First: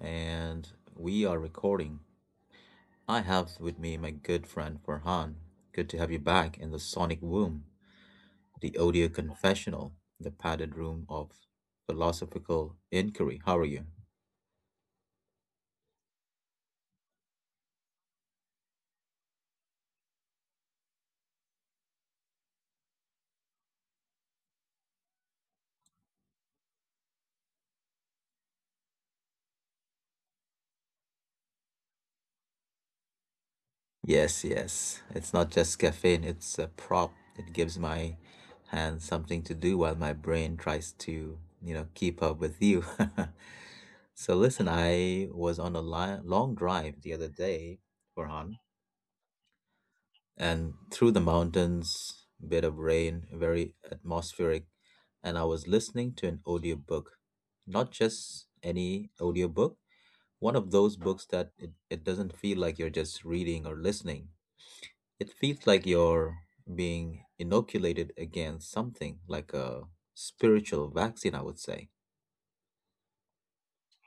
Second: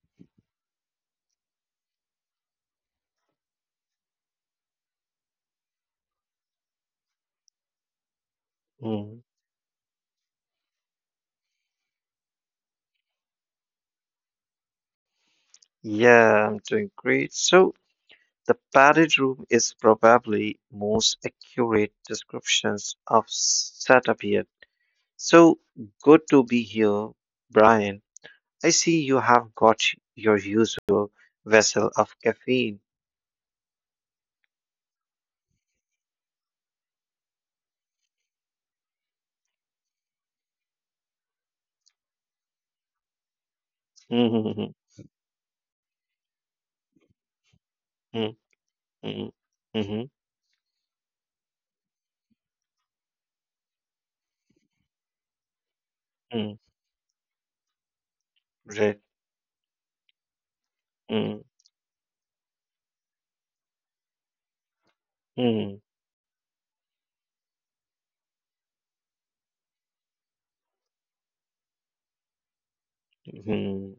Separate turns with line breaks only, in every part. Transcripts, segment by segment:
And we are recording. I have with me my good friend Farhan. Good to have you back in the sonic womb, the audio
Mm.
confessional, the padded room of philosophical inquiry. How are you?
Yeah, I'm doing great. So the padded room is probably most accurate descriptions of setup here. So good to be here, Brian. I see you have got your usual vessel of caffeine.
Yes, yes. It's not just caffeine, it's a prop. It gives my hand something to do while my brain tries to, you know, keep up with you. So listen,
Mm-hmm.
I was on a long drive the other day, Farhan,
Mm-hmm. Mm-hmm.
and through the mountains, bit of rain, very atmospheric. And I was listening to an
Mm.
audiobook, not just
Right.
any audiobook, one of those books
Mm.
that it doesn't feel like you're just reading or listening. It feels like
Mm.
you're being inoculated against something like a spiritual vaccine, I would say.
Mhm.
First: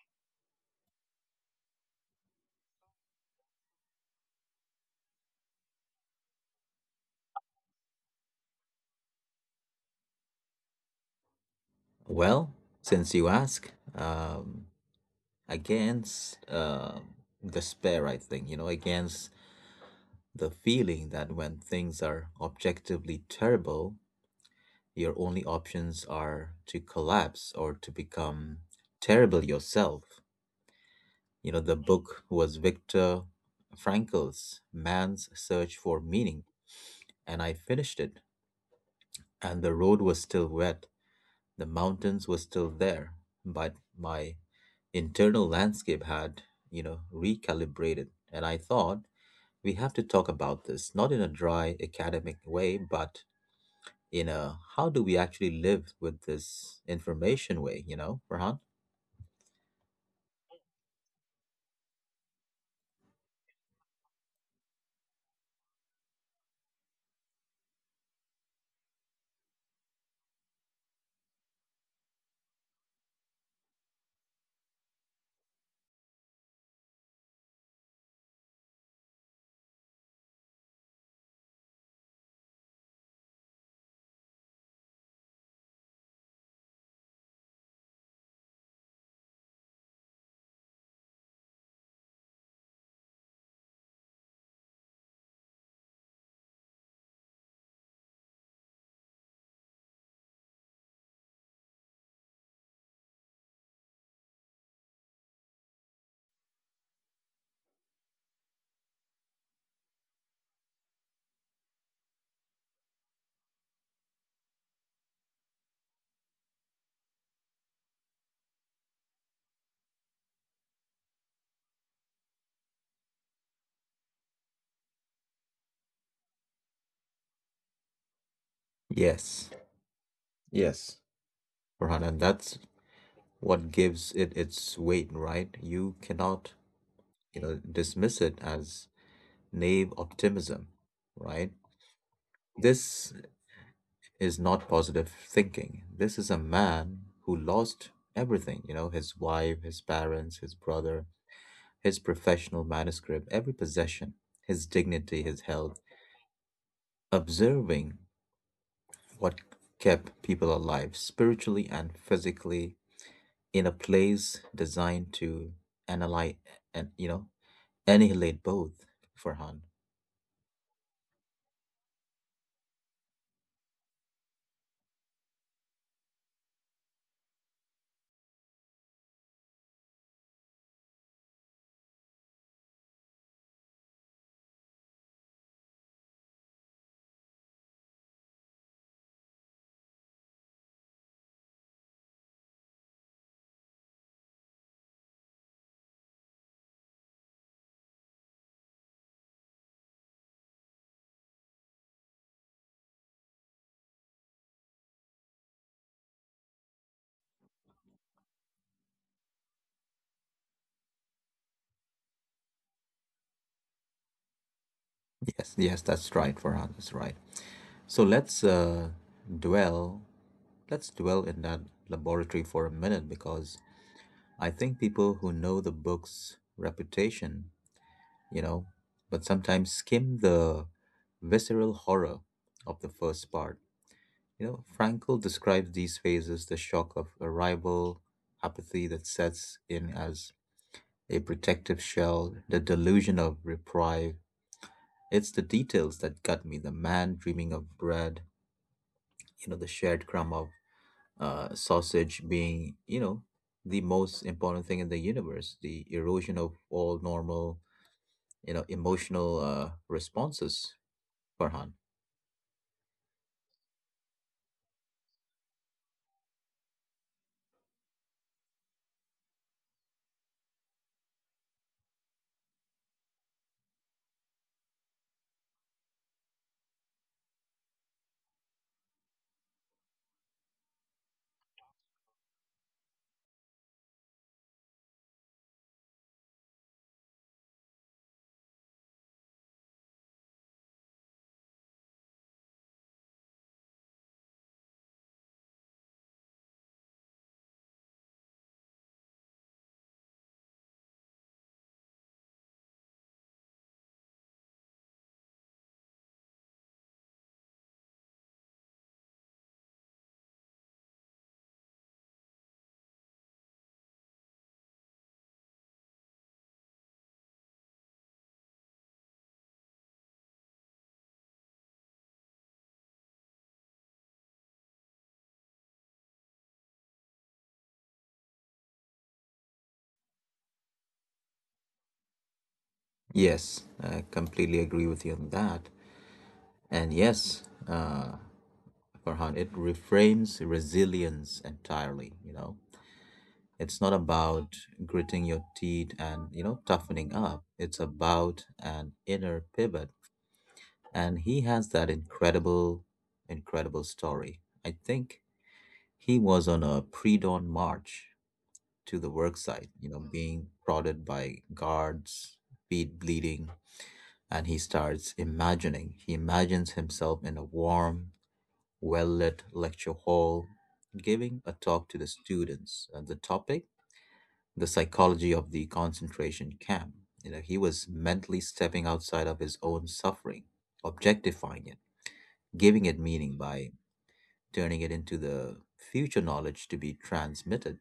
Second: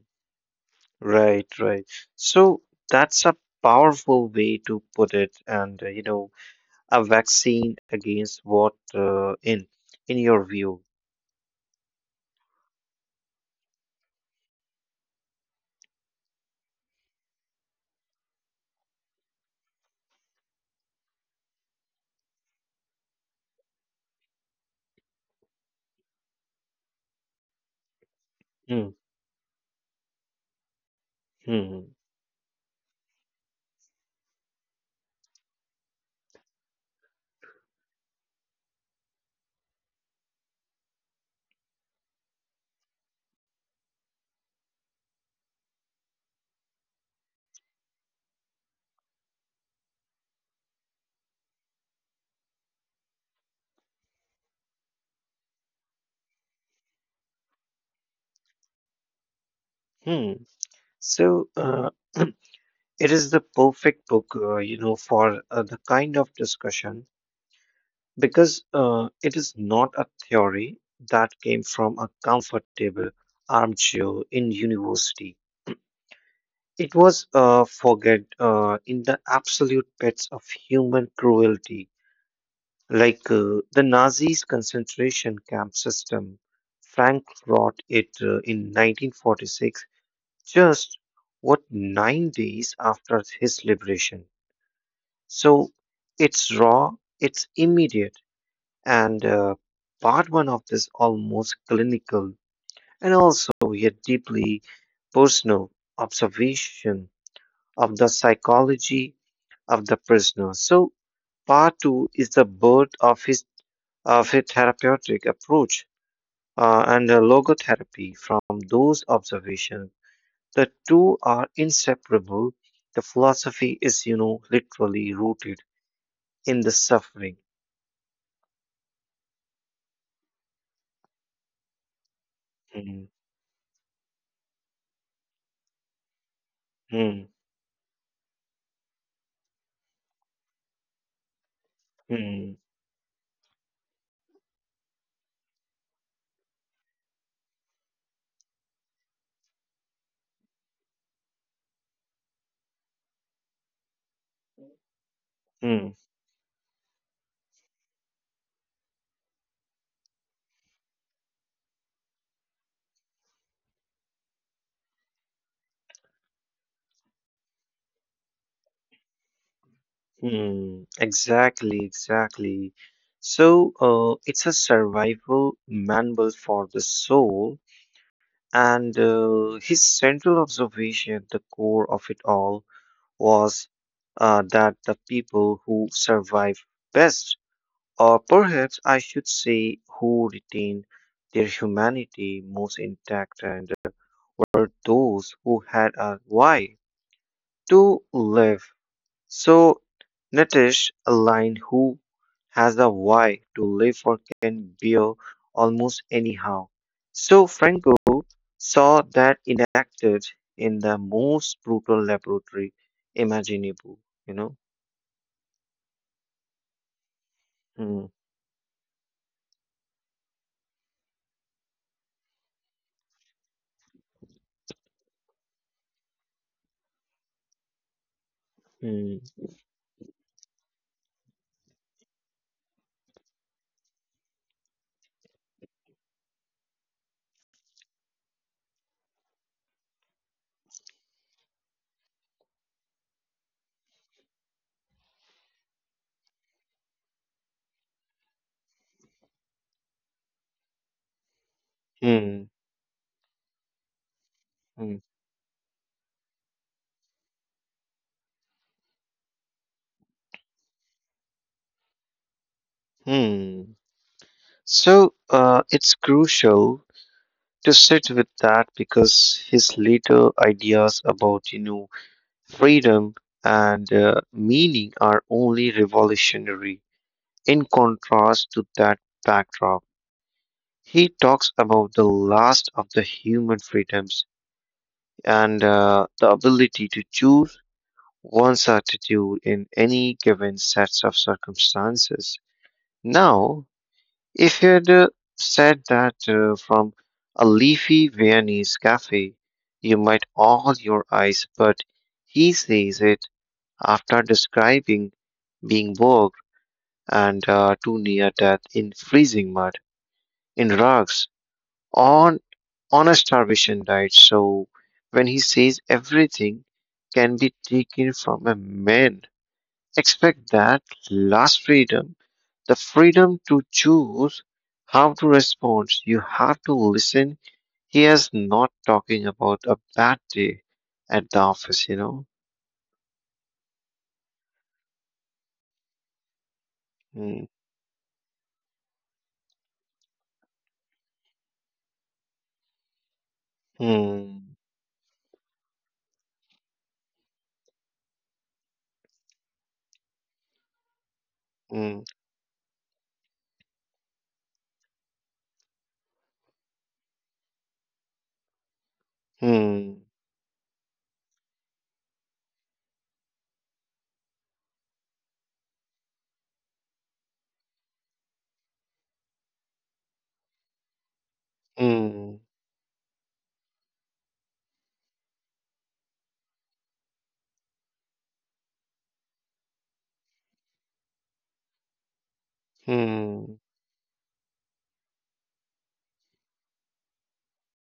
Right, right. So that's a powerful way to put it, and. A vaccine against what, in your view?
Well, since you ask, against despair, I think, you know, against the feeling that when things are objectively terrible, your only options are to collapse or to become
Hmm.
terrible yourself. You know, the
Hmm.
book was Viktor Frankl's Man's Search for Meaning, and I finished it. And the road was still wet, the mountains were still there, but my internal landscape had, you know, recalibrated. And I thought, we have to talk about this, not in a dry academic way, but, you know, how do we actually live with this information way, you know, Farhan?
Hmm. So it is the perfect book for the kind of discussion, because it is not a theory that came from a comfortable armchair in university. It was forget in the absolute pits of human cruelty. Like the Nazis' concentration camp system, Frank wrote it in 1946, just what 9 days after his liberation. So it's raw, it's immediate, and part one of this almost clinical and also yet deeply personal observation of the psychology of the prisoner. So part two is the birth of a therapeutic approach, and logotherapy from those observations. The two are inseparable. The philosophy is literally rooted in the suffering.
Yes. Yes. Farhan, and that's
Hmm.
what gives it its weight, right? You cannot,
Hmm.
you know, dismiss it as naive optimism, right?
Hmm.
This is not positive thinking. This is a man who lost everything, you know, his wife, his parents, his brother, his professional manuscript, every possession, his dignity, his health,
Hmm.
observing what kept people alive spiritually and physically in a place designed to annihilate, and, you know, annihilate both, Farhan.
Hmm. Exactly, exactly. So it's a survival manual for the soul, and his central observation, at the core of it all, was that the people who survive best, or perhaps I should say who retain their humanity most intact, and were those who had a why to live. So, Nitish, a lion who has a why to live for can bear almost anyhow. So, Franco saw that enacted in the most brutal laboratory imaginable, you know.
Yes, yes, that's right, Farhan, that's right. So
Mm.
let's dwell, let's dwell in that laboratory for a minute, because I think people who know the book's reputation, you know, but
Mm.
sometimes skim the visceral horror of the first part. You know, Frankl describes these phases: the shock of arrival, apathy that sets in as a protective shell, the delusion of reprieve. It's the details that got me: the man dreaming of bread, you know, the shared crumb of sausage
Mm.
being, you know, the most important thing in the
Mm.
universe, the erosion of all normal, you know, emotional responses, Farhan.
Mm. So it's crucial to sit with that because his later ideas about freedom and meaning are only revolutionary in contrast to that backdrop. He talks about the last of the human freedoms and the ability to choose one's attitude in any given sets of circumstances. Now, if you had said that from a leafy Viennese cafe, you might all your eyes, but he says it after describing being bogged and too near death in freezing mud, in rugs, on, on a starvation diet. So when he says everything can be taken from a man, expect that last freedom, the freedom to choose how to respond. You have to listen. He is not talking about a bad day at the office.
Yes, I completely agree with you on that. And yes,
Hmm.
Farhan. It reframes resilience entirely, you know. It's not about
Hmm.
gritting your teeth and, you know, toughening up. It's about an inner pivot. And he has that
Hmm.
incredible, incredible story. I think he was on a pre dawn march to the work site, you know,
Hmm.
being prodded by guards, feet bleeding, and he starts imagining. He imagines himself in a warm, well lit lecture hall, giving a talk to the
Hmm.
students. And the topic, the psychology of the concentration camp. You know, he was mentally stepping outside of his own suffering, objectifying it, giving it meaning
Hmm.
by turning it into the future knowledge to be transmitted.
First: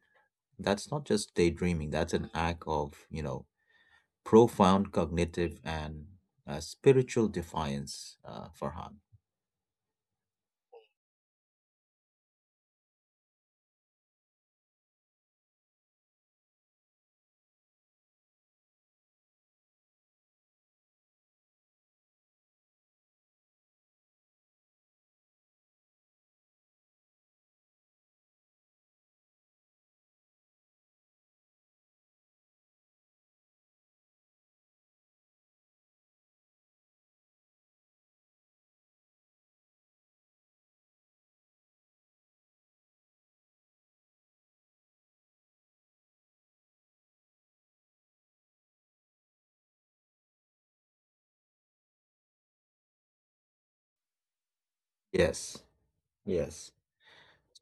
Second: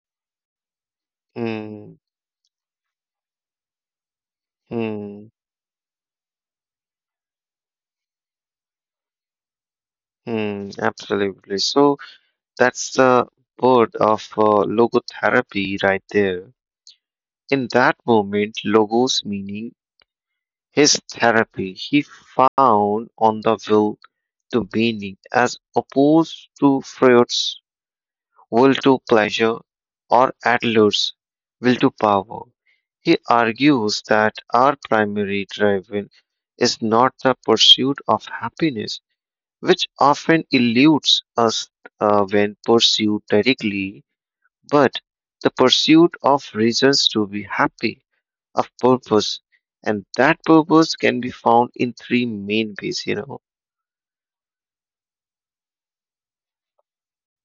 That's not just daydreaming,
Hmm.
that's an act of, you know, profound
Hmm.
cognitive and spiritual defiance, Farhan.
Hmm. Absolutely. So that's the word of logotherapy right there. In that moment, logos meaning his therapy he found on the will to meaning, as opposed to Freud's will to pleasure or Adler's will to power. He argues that our primary drive is not the pursuit of happiness, which often eludes us when pursued directly, but the pursuit of reasons to be happy, of purpose, and that purpose can be found in three main ways.
Yes, yes.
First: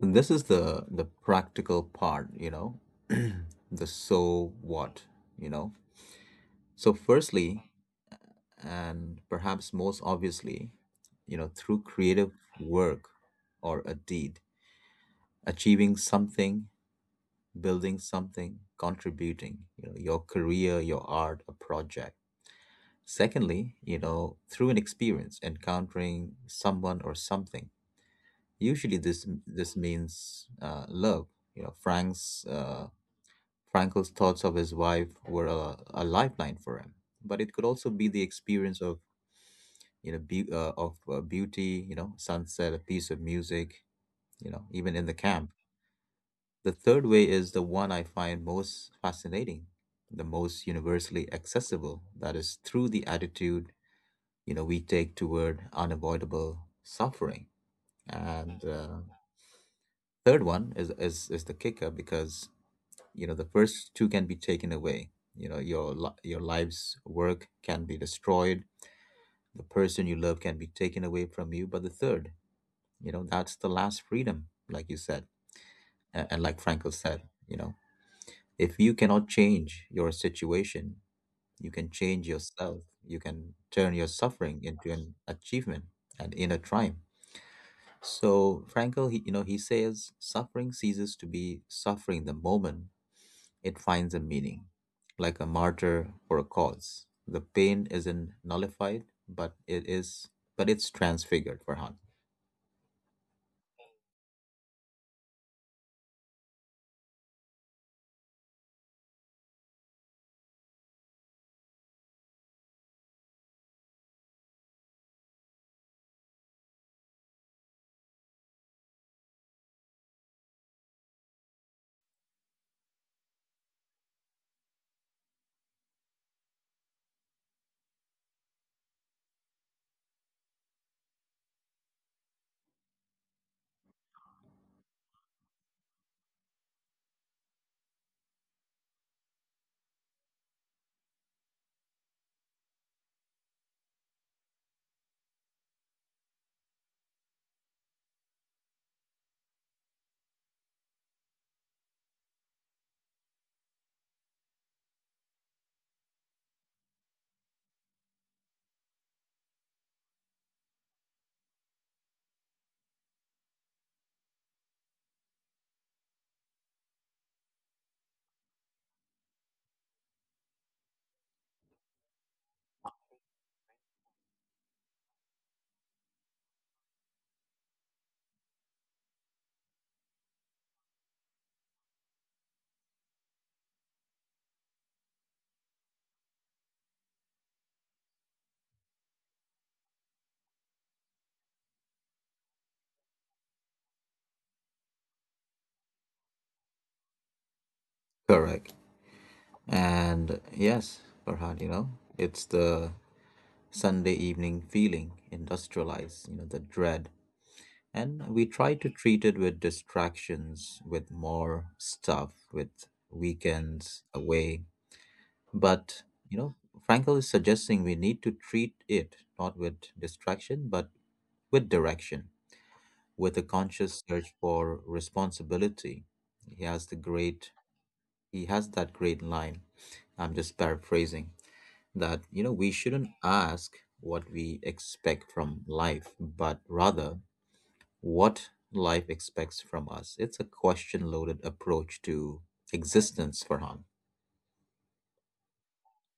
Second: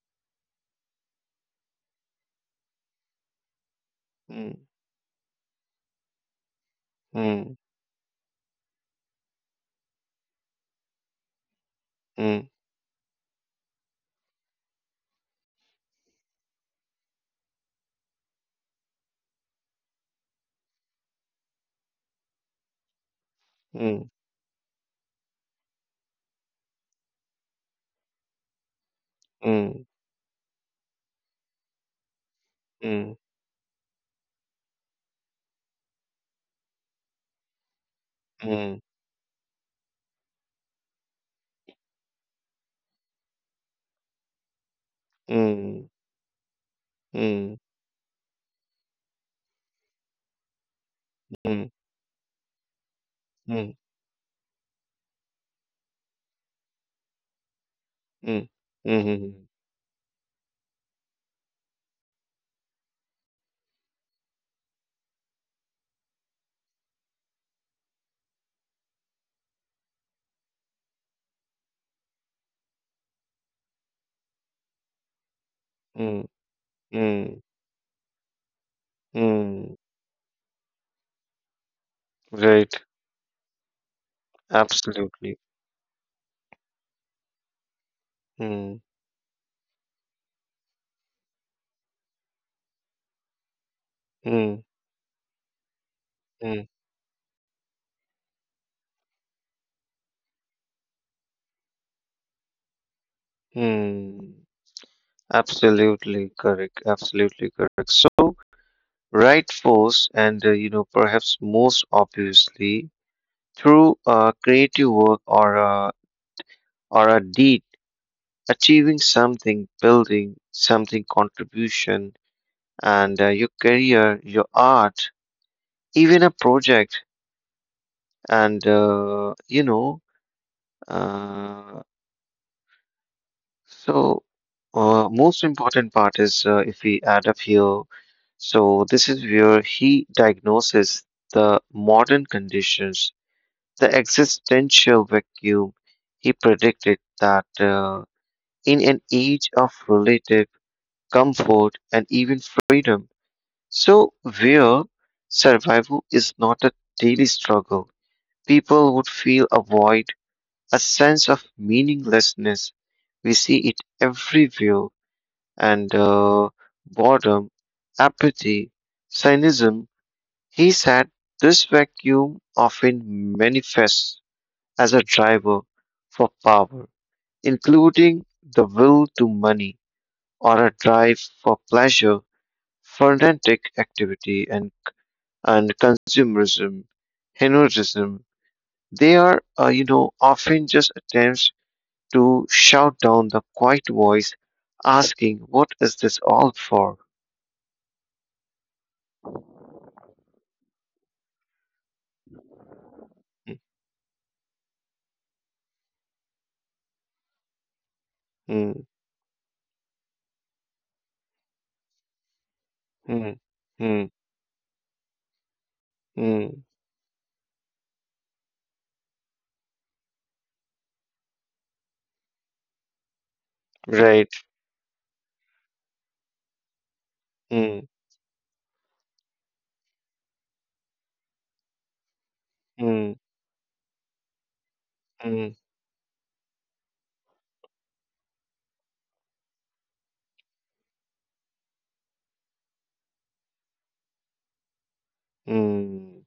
And this is the practical part, you know, the so
Mm.
what, you know. So
Mm.
firstly, and perhaps most obviously, you know, through creative
Mm.
work or a deed, achieving something, building something, contributing, you know, your career, your art, a project. Secondly, you
Mm.
know, through an experience, encountering someone or something. Usually, this
Mm.
means love. You know, Frank's Frankel's thoughts of his wife were a lifeline for him. But it could also be the
Mm.
experience of, you know, be- of beauty. You know, sunset, a piece of music. You know, even in the camp.
Mm.
The third
Mm.
way
Mm.
is the one I find most fascinating, the most universally
Mm.
accessible. That is through the
Mm.
attitude, you know, we take toward unavoidable suffering,
Mm.
and
Mm.
third one is the kicker, because, you know, the first two can be taken away. You know, your your life's work can be destroyed, the person you love can be taken away from you, but the third, you know, that's the last freedom, like you said,
Mm.
and like Frankel said,
Mm.
you know, if you cannot
Mm.
change your situation, you can change
Right.
yourself, you can turn your suffering into an
Absolutely.
achievement and inner triumph.
Mm.
So Frankl, he, you know, he says suffering ceases to be suffering the moment it finds a
Mm.
meaning, like a martyr for a
Mm.
cause. The pain isn't nullified, but it's transfigured, Farhan.
Mm. Absolutely correct. Absolutely correct. So, right force, and perhaps most obviously, through creative work, or a deed, achieving something, building something contribution, and your career, your art, even a project, and. Uh, so, most important part is if we add up here. So this is where he diagnoses the modern conditions, the existential vacuum. He predicted that in an age of relative comfort, and even freedom. So, where survival is not a daily struggle, people would feel a void, a sense of meaninglessness. We see it everywhere, and boredom, apathy, cynicism. He said this vacuum often manifests as a driver for power, including the will to money or a drive for pleasure, frenetic activity and consumerism, hedonism, they are, often just attempts to shout down the quiet voice asking, what is this all for?
Correct. And yes, Farhan, you know, it's the
Mm.
Sunday evening feeling, industrialized, you know, the dread. And we
Mm.
try to treat it with distractions, with more stuff, with
Mm. Mm.
weekends away, but, you
Mm.
know, Frankel is suggesting we need to treat it not with distraction, but with direction, with a conscious
Right.
search for responsibility. He has the great,
Mm.
he has that great line. I'm just paraphrasing that, you know, we
Mm.
shouldn't ask what we expect
Mm.
from life, but rather what life expects from us. It's a question loaded approach to existence, Farhan.
Mm.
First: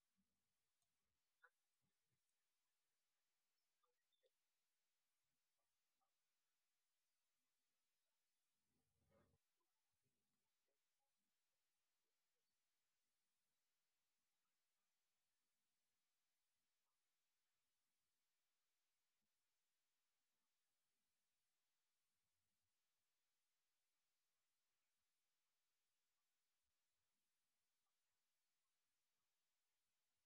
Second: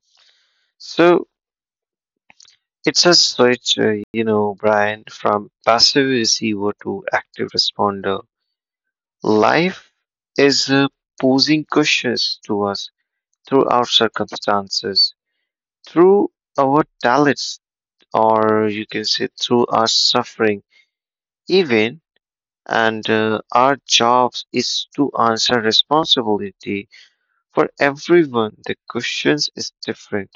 So it's a switch, Brian, from passive receiver to active responder. Life is posing questions to us through our circumstances, through our talents, or you can say through our suffering, even, and our jobs is to answer responsibility for everyone. The questions is different.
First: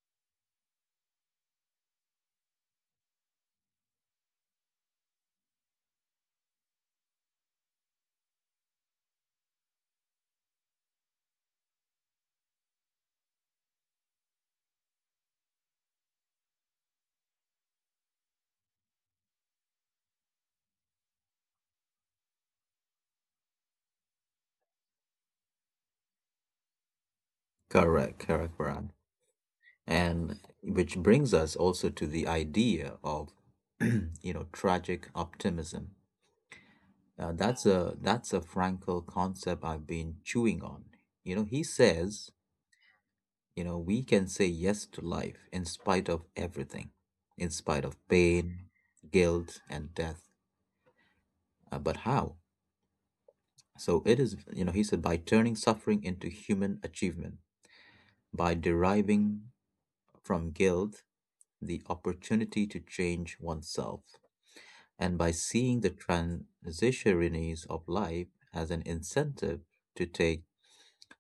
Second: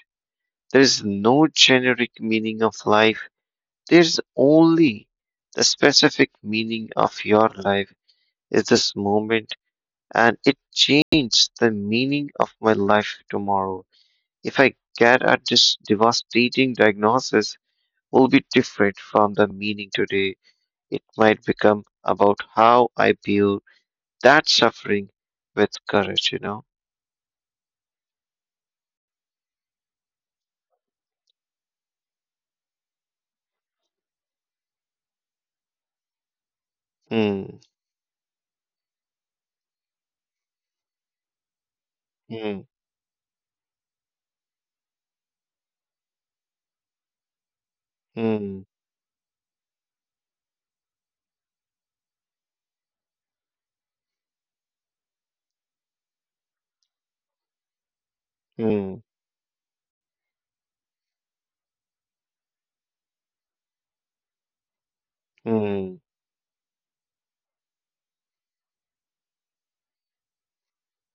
There is no generic meaning of life. There's only the specific meaning of your life is this moment, and it changed the meaning of my life tomorrow. If I get at this devastating diagnosis will be different from the meaning today. It might become about how I build that suffering with courage, you know?
Correct, correct, Farhan. And which brings us also to the idea of, you know, tragic optimism.
Hmm.
That's a Frankl concept I've been chewing on. You know, he says,
Hmm.
you know, we can say yes to life in spite of everything, in spite of
Hmm.
pain, guilt, and death. But how? So it is, you know, he said, by turning suffering into human achievement, by
Hmm.
deriving from guilt the opportunity to change oneself, and by seeing the
Hmm.
transitionariness of life as an incentive to take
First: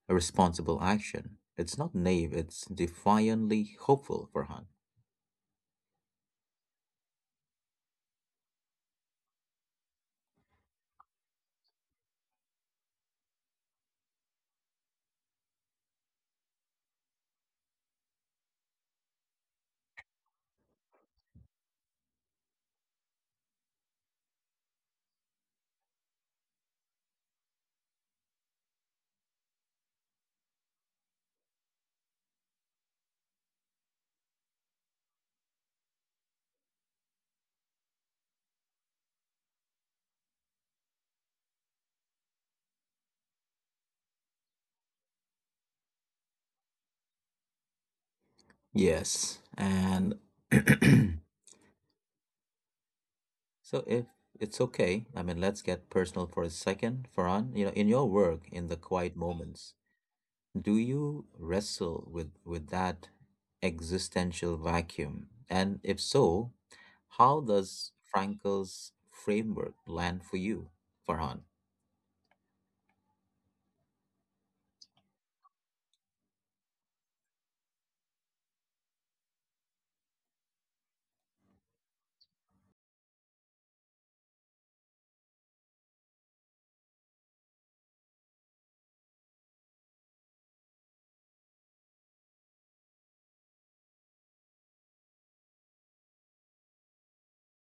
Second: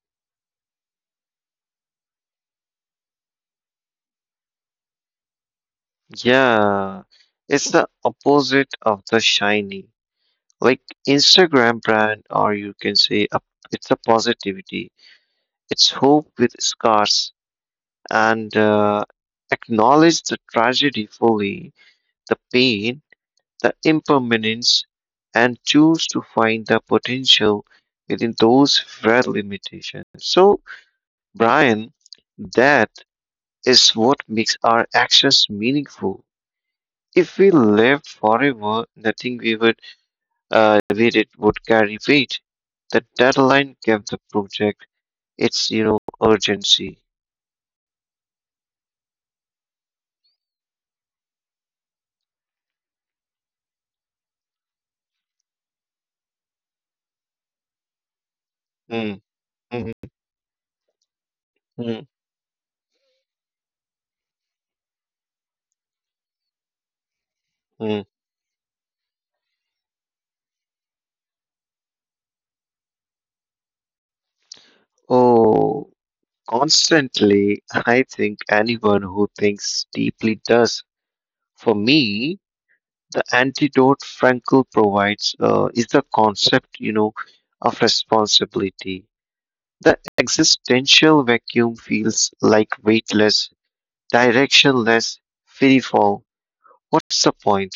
a responsible action. It's not naive, it's defiantly hopeful, Farhan.
Yeah, it's the opposite of the shiny. Like Instagram brand, or you can say it's a positivity. It's hope with scars, and acknowledge the tragedy fully, the pain, the impermanence, and choose to find the potential within those very limitations. So, Brian, that is what makes our actions meaningful. If we lived forever, nothing we would we it would carry weight. The deadline gave the project its urgency.
Yes, and so if it's okay, I mean, let's get personal for a second, Farhan. You know, in your work, in the quiet
Mm.
moments,
Mm.
do you
Mm.
wrestle with that existential vacuum, and if so, how does
Mm.
Frankel's framework land for you, Farhan?
Oh. Constantly, I think anyone who thinks deeply does. For me, the antidote Frankl provides is the concept of responsibility. The existential vacuum feels like weightless, directionless, freefall. What's the point?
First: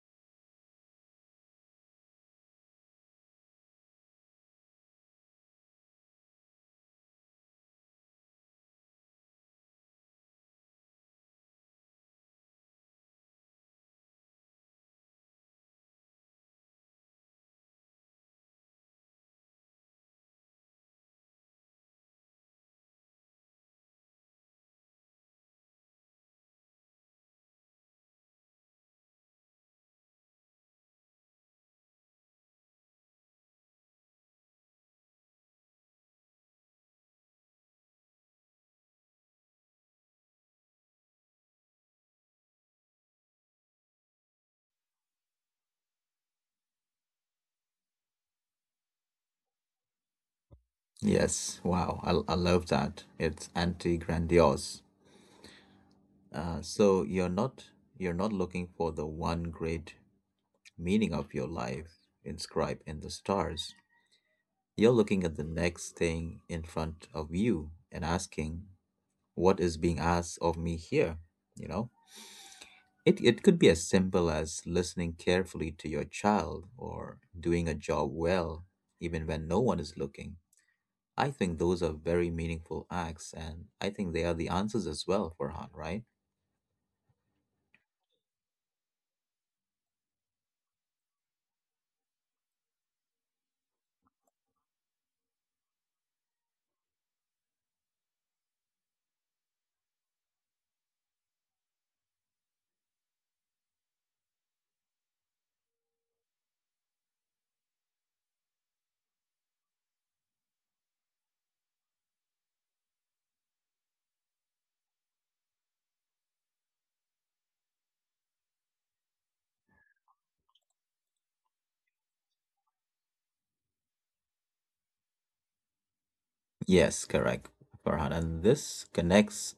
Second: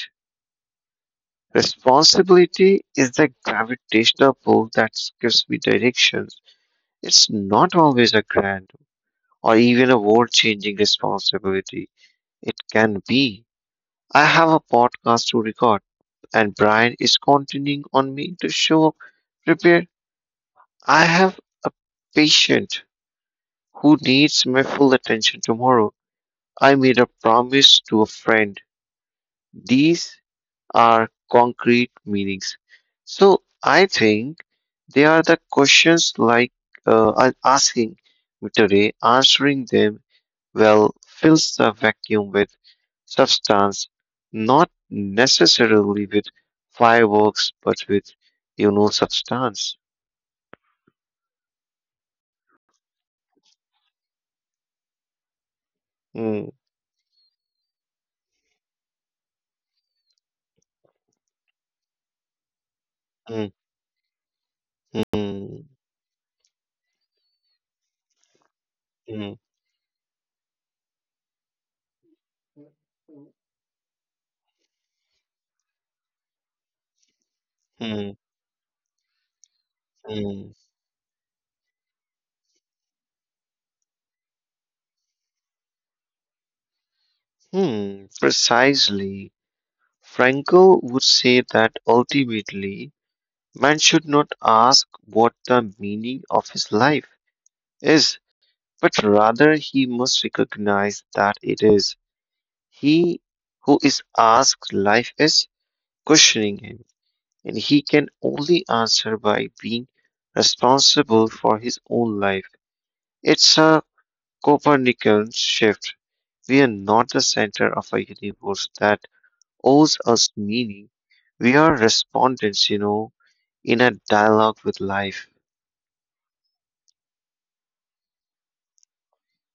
Responsibility is the gravitational pull that gives me directions. It's not always a grand or even a world changing responsibility. It can be. I have a podcast to record, and Brian is counting on me to show up prepared. I have a patient who needs my full attention tomorrow. I made a promise to a friend. These are concrete meanings. So I think they are the questions, like I'm asking me today, answering them well fills the vacuum with substance, not necessarily with fireworks, but with substance.
Yes. Wow. I love that, it's anti-grandiose.
Hmm.
So You're not looking for the one great meaning of your life inscribed in the
Hmm.
stars. You're looking at the
Hmm.
next thing in front of you and asking,
Hmm.
what is being asked of me here? You know? It could be as simple as listening carefully to your child or doing a job
Hmm.
well, even when no one is looking.
Hmm.
I think those are very meaningful acts, and I think they are the answers as well, Farhan, right?
Hmm. Precisely. Frankel would say that ultimately, man should not ask what the meaning of his life is, but rather he must recognize that it is. He who is asked life is questioning him, and he can only answer by being responsible for his own life. It's a Copernican shift. We are not the center of a universe that owes us meaning. We are respondents, in a dialogue with life.
Yes, correct, Farhan. And this connects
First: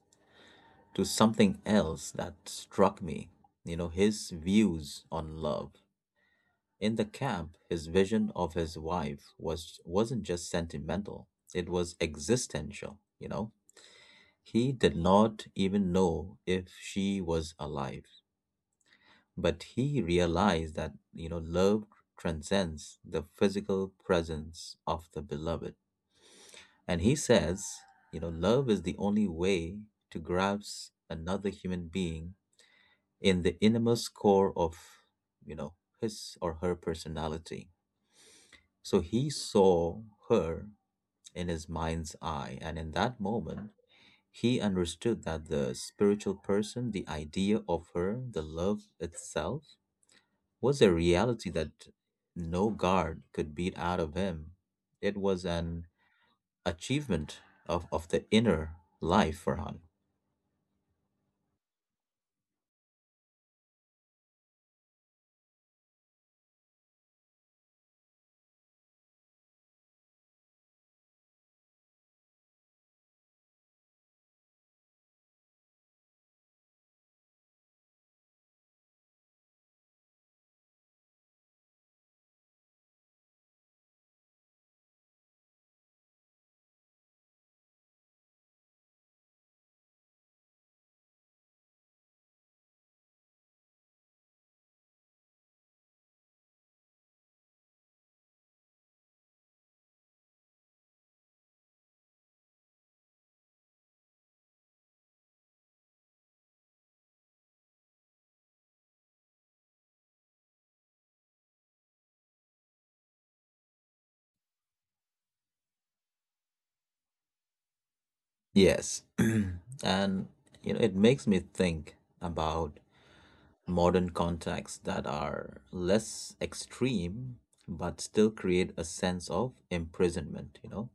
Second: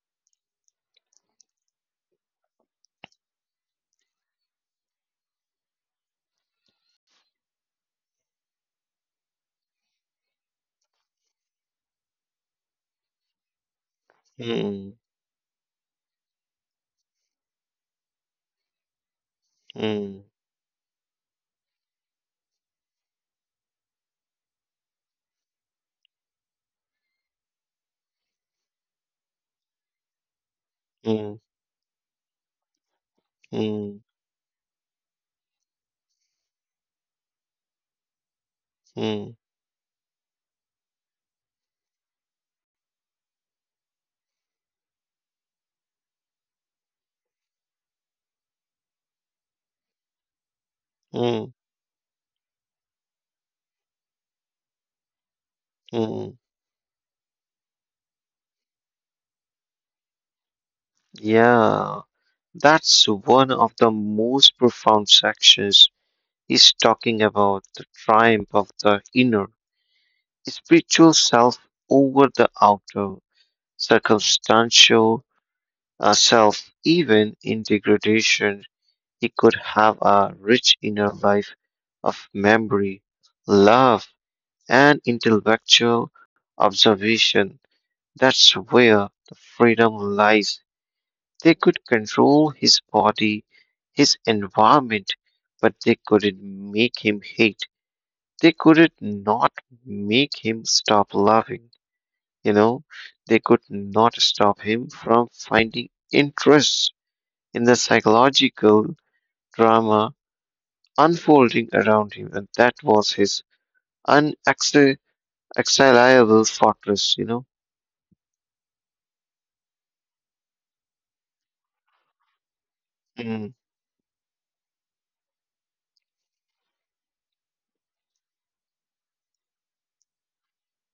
to something else that struck me, you know, his views on love in the camp. His vision of his wife wasn't just sentimental, it was existential, you know. He
Hmm.
did not even know if she was alive, but he
Hmm.
realized that, you know, love transcends the physical presence of the beloved. And he says, you know, love is the only way to grasp
Hmm.
another human being in the
Hmm.
innermost core of, you know, his or her personality. So he
Hmm.
saw her in his mind's eye, and in that moment he understood that the spiritual person, the idea of her, the love itself, was a
Hmm.
reality that no guard could beat out of him. It was an
Hmm.
achievement of the inner life for him.
Yeah. That's one of the most profound sections. He's talking about the triumph of the inner, spiritual self over the outer, circumstantial self, even in degradation. He could have a rich inner life of memory, love, and intellectual observation. That's where the freedom lies. They could control his body, his environment, but they couldn't make him hate. They could not make him stop loving. You know, they could not stop him from finding interest in the psychological drama unfolding around him. And that was his unexiliable fortress.
Yes. And, you know, it makes me think about
Mm.
modern contexts that are less extreme but still create a sense of imprisonment, you know,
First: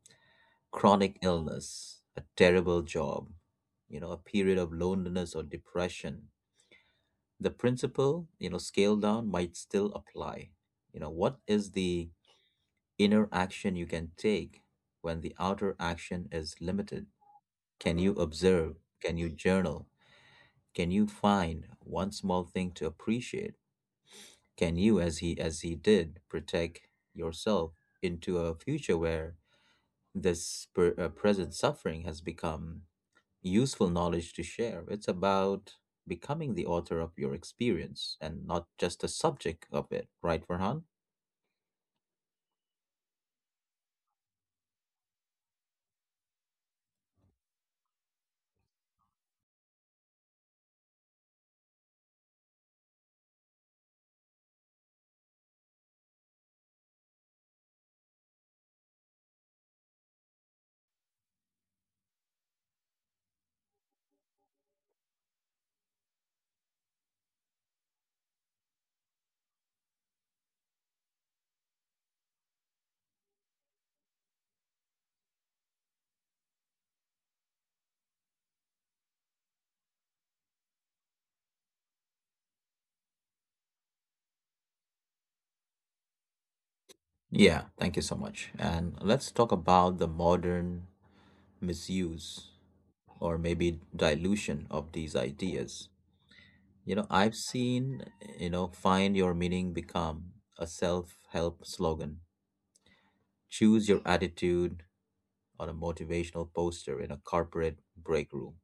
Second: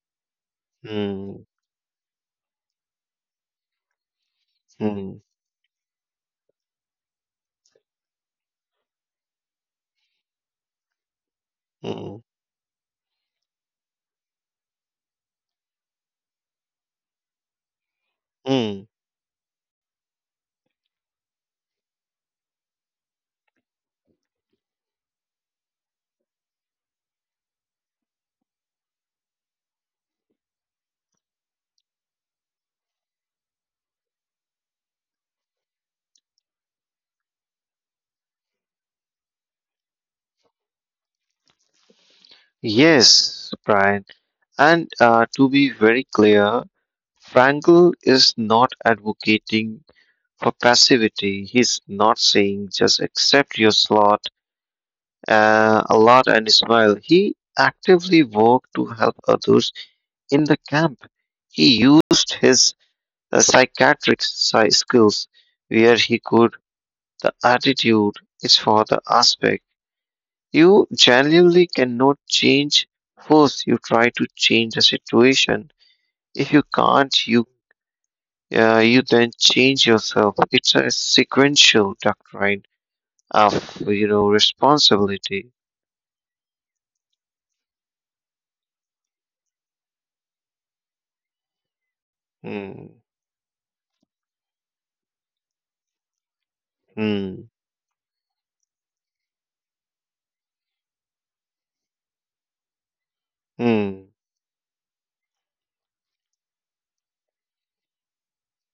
chronic
Mm.
illness, a terrible job, you know, a period of
Mm.
loneliness or depression. The principle, you know, scale down, might still apply. You know, what is the
Mm.
inner action you can take when the outer action is limited? Can you observe?
Mm.
Can you journal? Can you find one small thing to appreciate? Can you, as he did, protect yourself into a future where this present suffering has become useful knowledge to share? It's about becoming the author of your experience and not just the subject of it, right, Farhan?
Yes, Brian. And to be very clear, Frankel is not advocating for passivity. He's not saying just accept your slot, a lot and smile. He actively worked to help others in the camp. He used his psychiatric skills where he could. The attitude is for the aspect. You genuinely cannot change force. You try to change the situation. If you can't, you then change yourself. It's a sequential doctrine of responsibility.
Yeah, thank you so much. And let's talk about the modern misuse
Hmm.
or maybe dilution of these ideas. You know, I've
Hmm.
seen, you know, find your meaning become a self help slogan. Choose your
Hmm.
attitude on a motivational poster in a corporate break room.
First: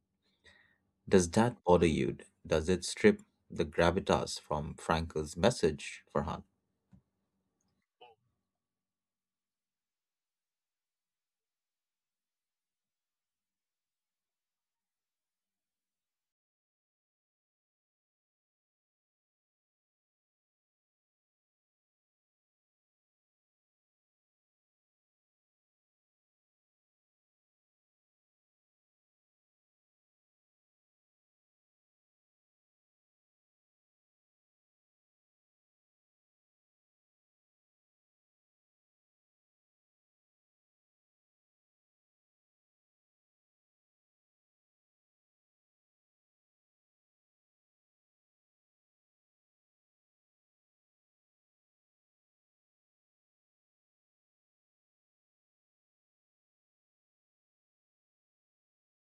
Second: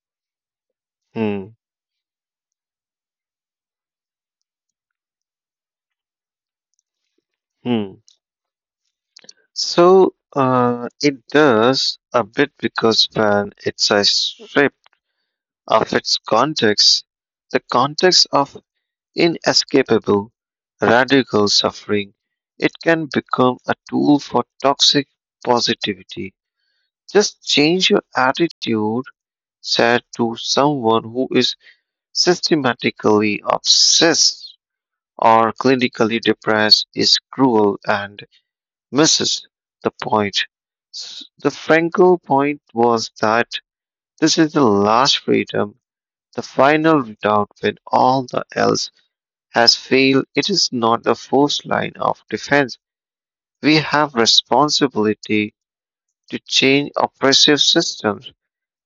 Does
Hmm.
that bother you? Does it strip the gravitas from Frankel's message, Farhan?
Hmm. So it does a bit because when it's a strip of its context, the context of inescapable, radical suffering, it can become a tool for toxic positivity. Just change your attitude, said to someone who is systematically obsessed or clinically depressed, is cruel and misses the point. The Frankel point was that this is the last freedom, the final redoubt when all the else has failed, it is not a forced line of defense. We have responsibility to change oppressive systems,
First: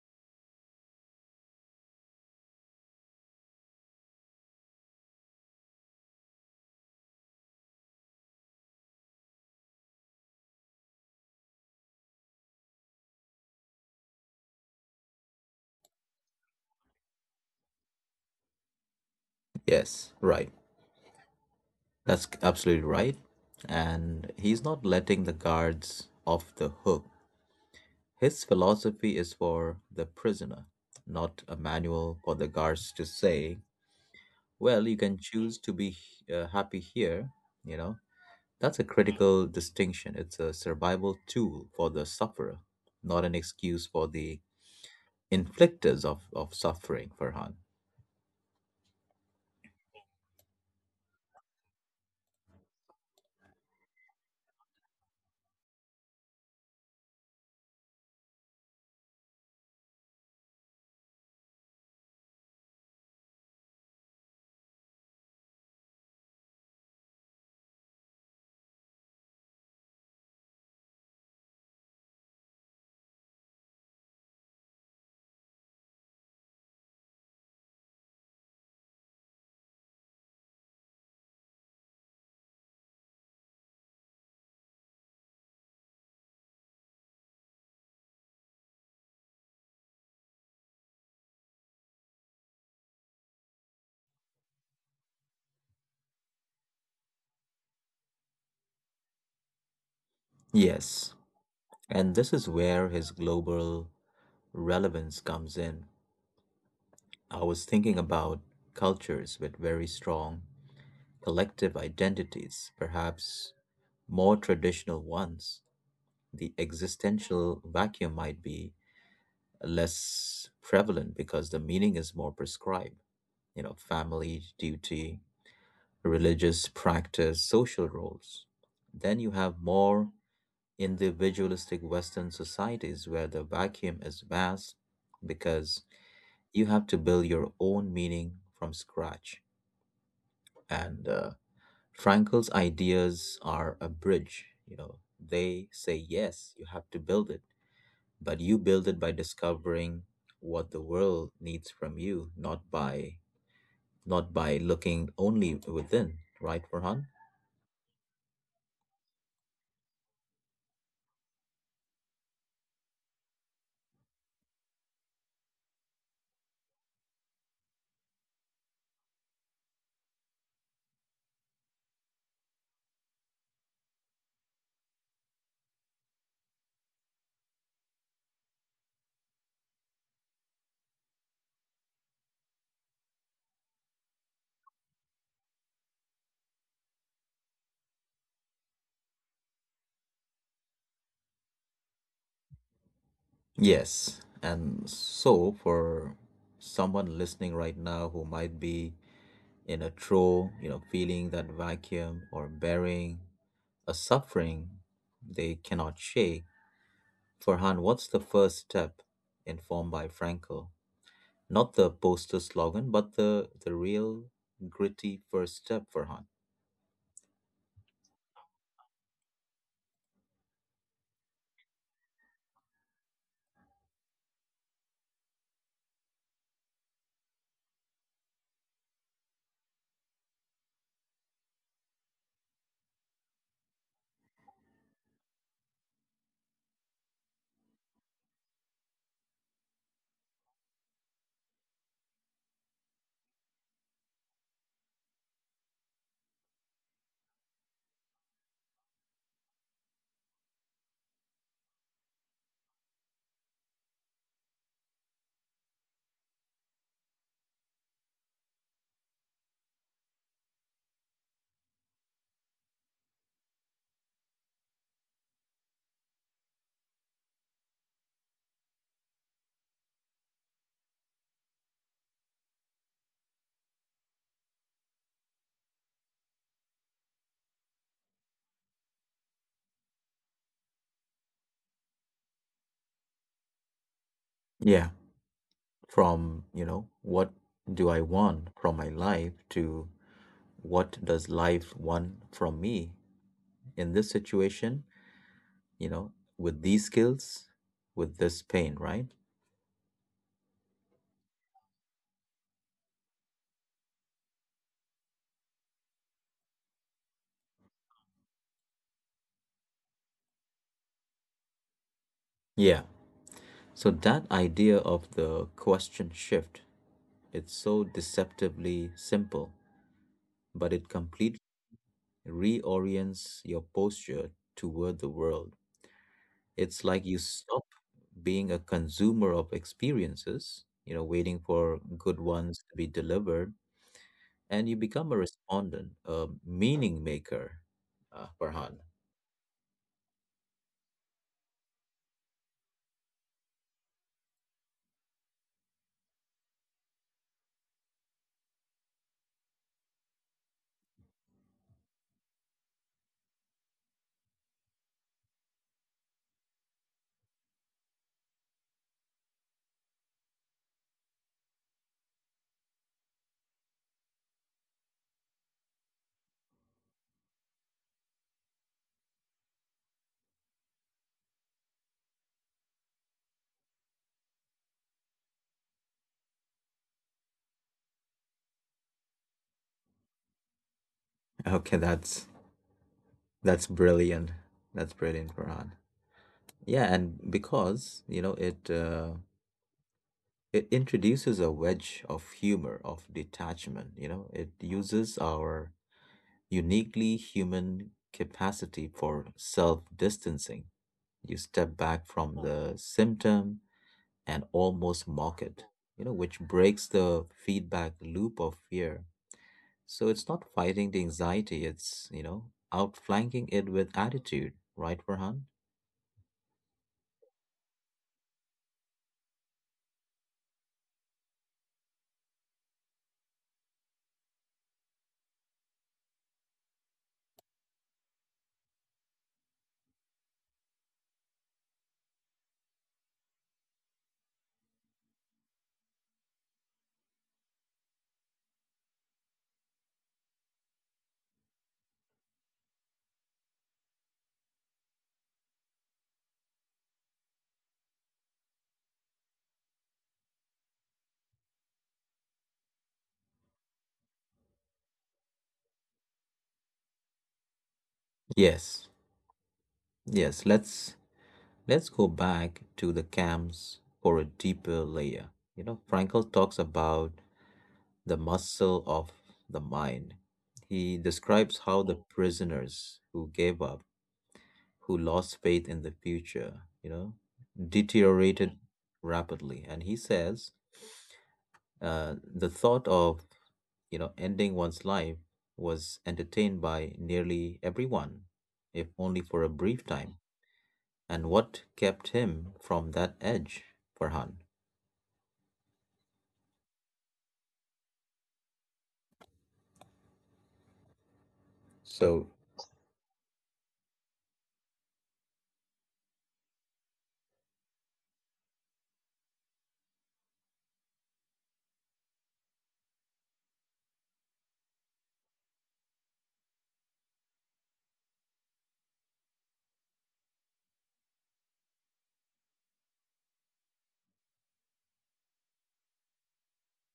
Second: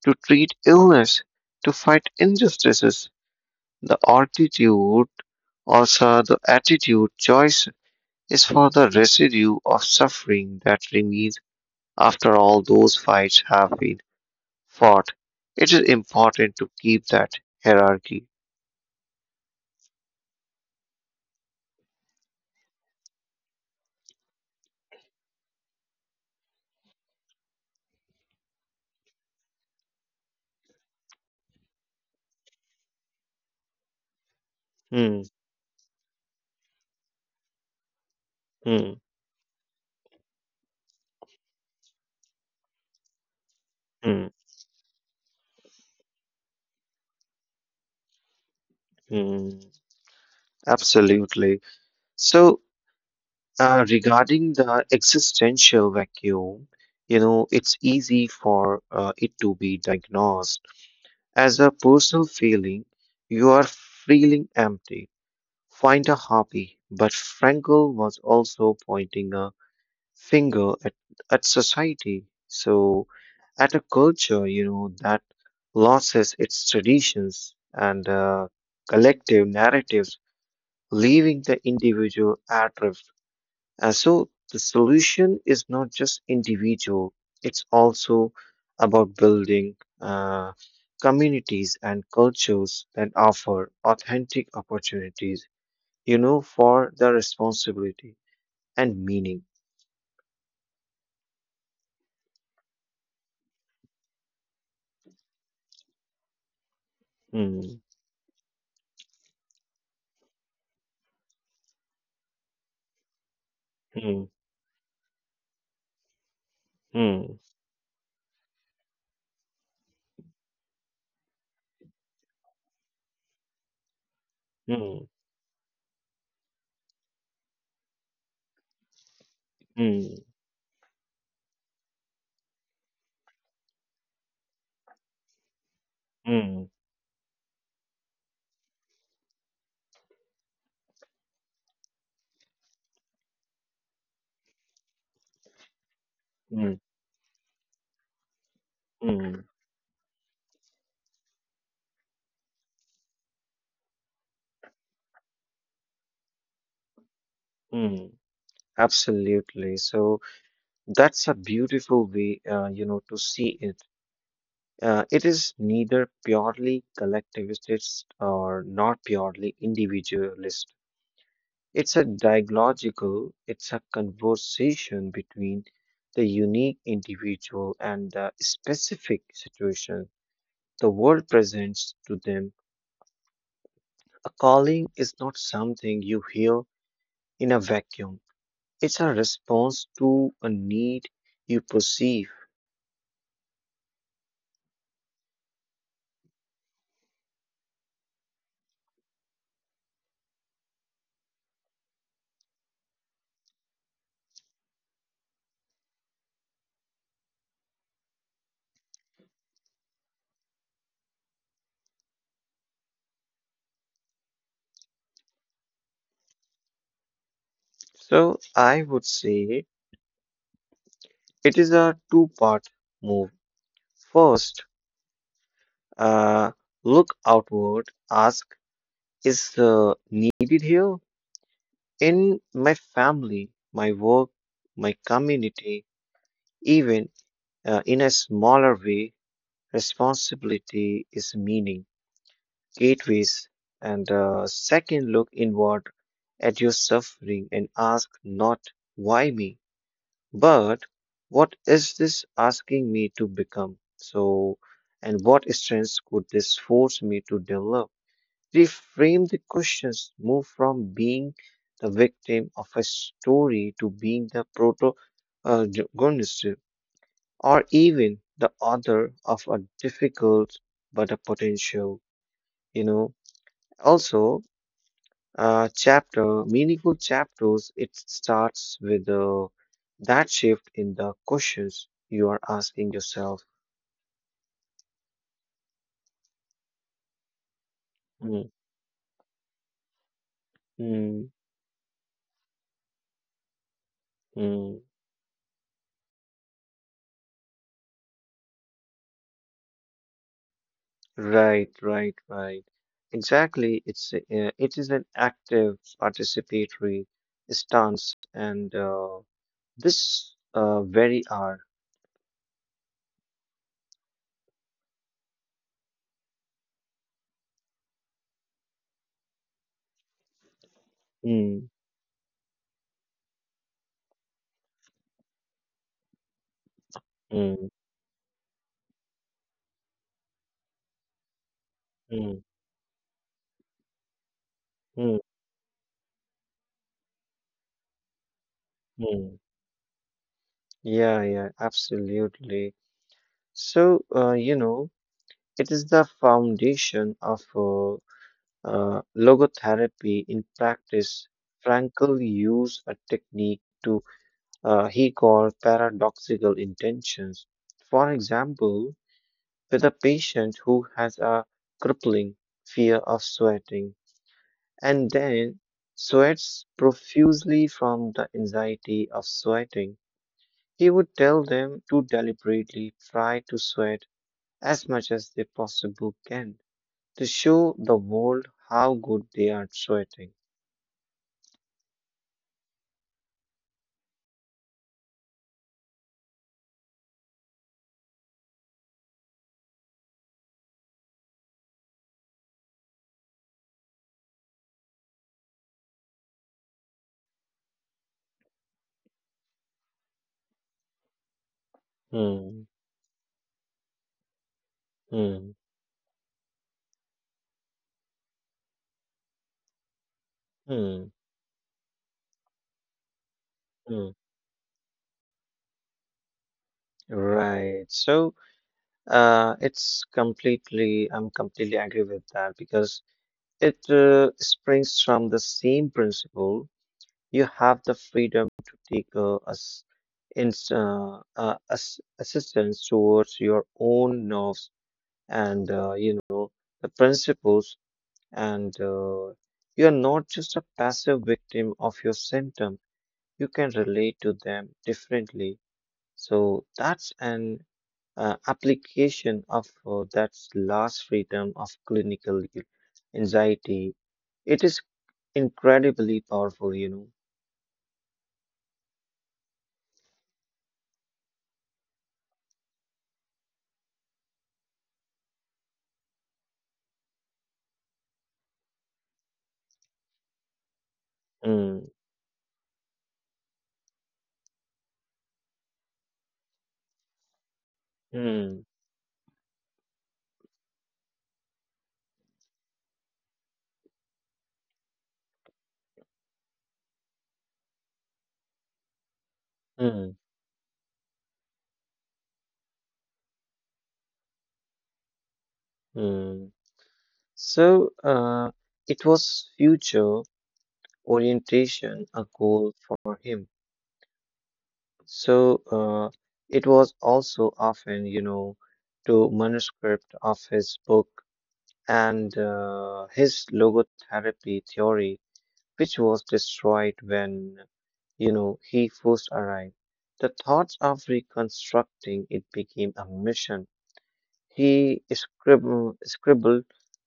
to treat illness, to fight injustices. The attitude, also the attitude choice, is for the residue of suffering that remains after all those fights have been fought. It is important to keep that hierarchy.
Yes, right. That's absolutely right. And he's not letting the guards off the hook. His philosophy is for the prisoner, not a manual for the guards to say, well, you
Hmm.
can choose to be happy here, you know. That's a
Hmm.
critical distinction. It's a survival tool for the sufferer, not an excuse for
Hmm.
the inflictors of suffering, Farhan.
Hmm. Absolutely. So, regarding the existential vacuum, it's easy for it to be diagnosed as a personal feeling. You are feeling empty. Find a hobby. But Frankl was also pointing a finger at society. So, at a culture, that loses its traditions and collective narratives, leaving the individual at, and so the solution is not just individual, it's also about building communities and cultures that offer authentic opportunities, for the responsibility and meaning.
Yes, and this is where his global relevance comes in. I was
Mm.
thinking about cultures with very strong collective identities, perhaps
Mm.
more traditional ones. The
Mm.
existential vacuum might be less prevalent because the meaning is more prescribed. You know, family,
Mm.
duty, religious practice, social roles. Then you have
Mm.
more individualistic Western societies where the vacuum is vast because
Mm.
you have to build your own meaning from scratch. And Frankel's ideas are a bridge. You know, they say yes,
Mm.
you have to build it, but you build it by
Mm.
discovering what the world needs from you, not by not by looking only within. Right, Farhan?
Mm. Absolutely. So that's a beautiful way, to see it. It is neither purely collectivist or not purely individualist. It's a dialogical, it's a conversation between the unique individual and the specific situation the world presents to them. A calling is not something you hear in a vacuum, it's a response to a need you perceive.
Yes. And so for someone listening right now who might be in a trough, you know, feeling that vacuum or bearing a suffering they cannot shake, Farhan, what's the first step informed by Frankel? Not the poster slogan, but the real gritty first step, Farhan.
So I would say it is a two-part move. First, Uh, look outward, ask, is needed here in my family, my work, my community, even in a smaller way, responsibility is meaning, gateways, and second look inward at your suffering and ask not why me, but what is this asking me to become? And what strengths could this force me to develop? Reframe the questions, move from being the victim of a story to being the protagonist or even the author of a difficult but a potential, you know. Also, chapter, meaningful chapters, it starts with that shift in the questions you are asking yourself.
Yeah. From, you know, what do I
Mm,
want from my life to what
mm,
does life want from me in this
mm.
situation, you know, with these skills, with this pain, right?
Right, right, right. Exactly. It is an active participatory stance, and this very are.
Yeah. So that idea of the question shift, it's so deceptively simple, but it
Mm,
completely reorients your posture toward the world. It's like you
mm,
stop being a consumer of experiences, you know, waiting for
mm,
good ones to be delivered, and you
mm,
become a respondent, a meaning maker, Farhan.
mm. Yeah, yeah, absolutely. So, you know, it is the foundation of logotherapy in practice. Frankl used a technique to he called paradoxical intentions. For example, with a patient who has a crippling fear of sweating and then sweats profusely from the anxiety of sweating. He would tell them to deliberately try to sweat as much as they possibly can to show the world how good they are at sweating.
Okay, that's brilliant. That's brilliant, Farhan. Yeah, and because, you know, it introduces a wedge of humor, of detachment, you know, it uses our uniquely human capacity for self-distancing. You step back from
Hmm,
the symptom and almost
hmm,
mock it, you know, which breaks the feedback loop of fear. So it's not
hmm,
fighting the anxiety, it's, you know, outflanking it
hmm.
with attitude, right, Farhan?
Right. So, it's completely, I'm completely agree with that because it springs from the same principle. You have the freedom to take as assistance towards your own nerves and you know the principles, and you are not just a passive victim of your symptom. You can relate to them differently. So that's an application of that last freedom of clinical anxiety. It is incredibly powerful, you know.
Yes. Yes, let's go back to the camps for a deeper layer. You know, Frankl talks about the muscle of the mind. He describes
Mm,
how the prisoners who gave up, who lost faith in the future, you know,
mm,
deteriorated rapidly. And he says the thought of, you know, ending one's life was entertained by nearly everyone, if only for a brief
mm,
time. And what kept him from that edge, Farhan?
mm. So it was future orientation, a
So,
goal for him. So it was also often, you know, to manuscript of his book and his logotherapy theory which was destroyed when, you know, he first arrived. The thoughts of reconstructing it became a mission. He scribbled, scribbled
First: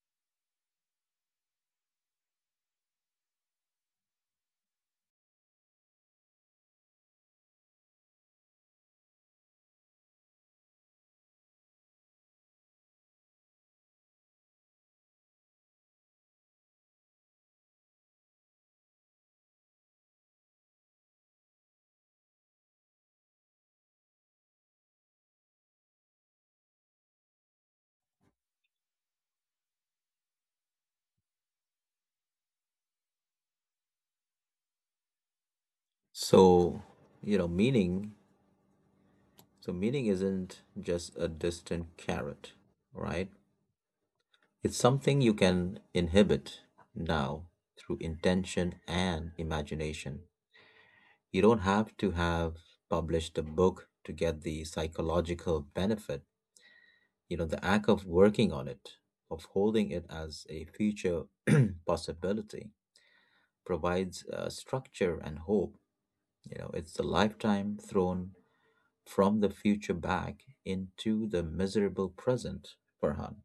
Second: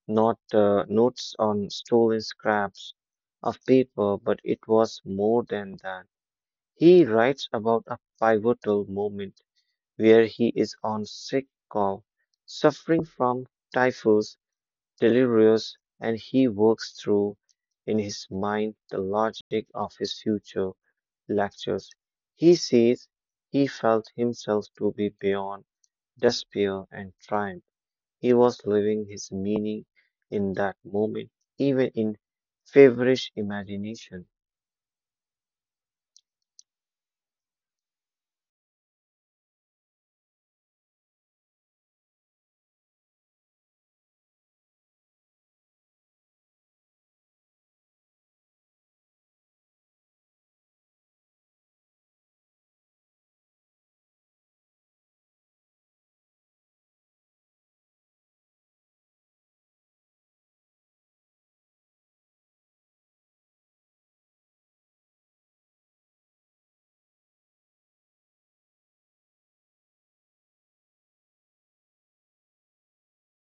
not notes on stolen scraps of paper, but it was more than that. He writes about a pivotal moment where he is on sick call, suffering from typhus delirious, and he works through in his mind the logic of his future lectures. He says he felt himself to be beyond despair and triumph. He was living his meaning in that moment, even in feverish imagination.
so, you know, meaning isn't just a distant carrot, right? It's something you can inhibit now through intention and imagination. You don't have to have published a book to get the psychological benefit. You know, the act of working on it, of holding it as a future possibility, provides structure and hope. You know, it's the lifetime thrown from the future back into the miserable present, Farhan.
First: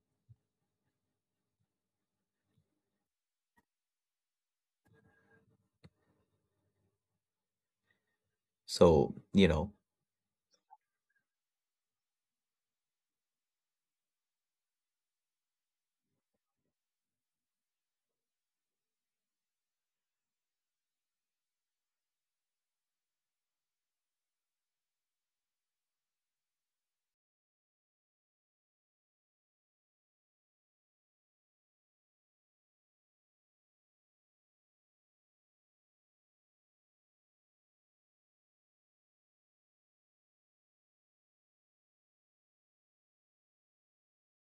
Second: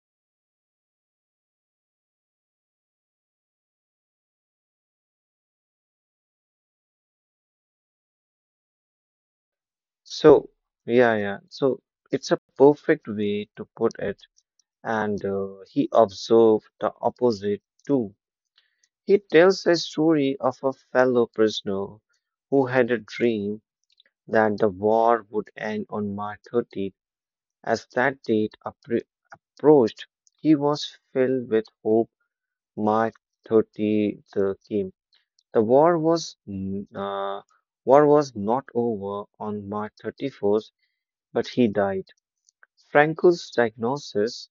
So, you know,
So, yeah, yeah. So it's a perfect way to put it, and he observed the opposite too. He tells a story of a fellow prisoner who had a dream that the war would end on March 30th. As that date approached, he was filled with hope. March 30th came. The war was war was not over on March 31st, but he died. Frankel's diagnosis:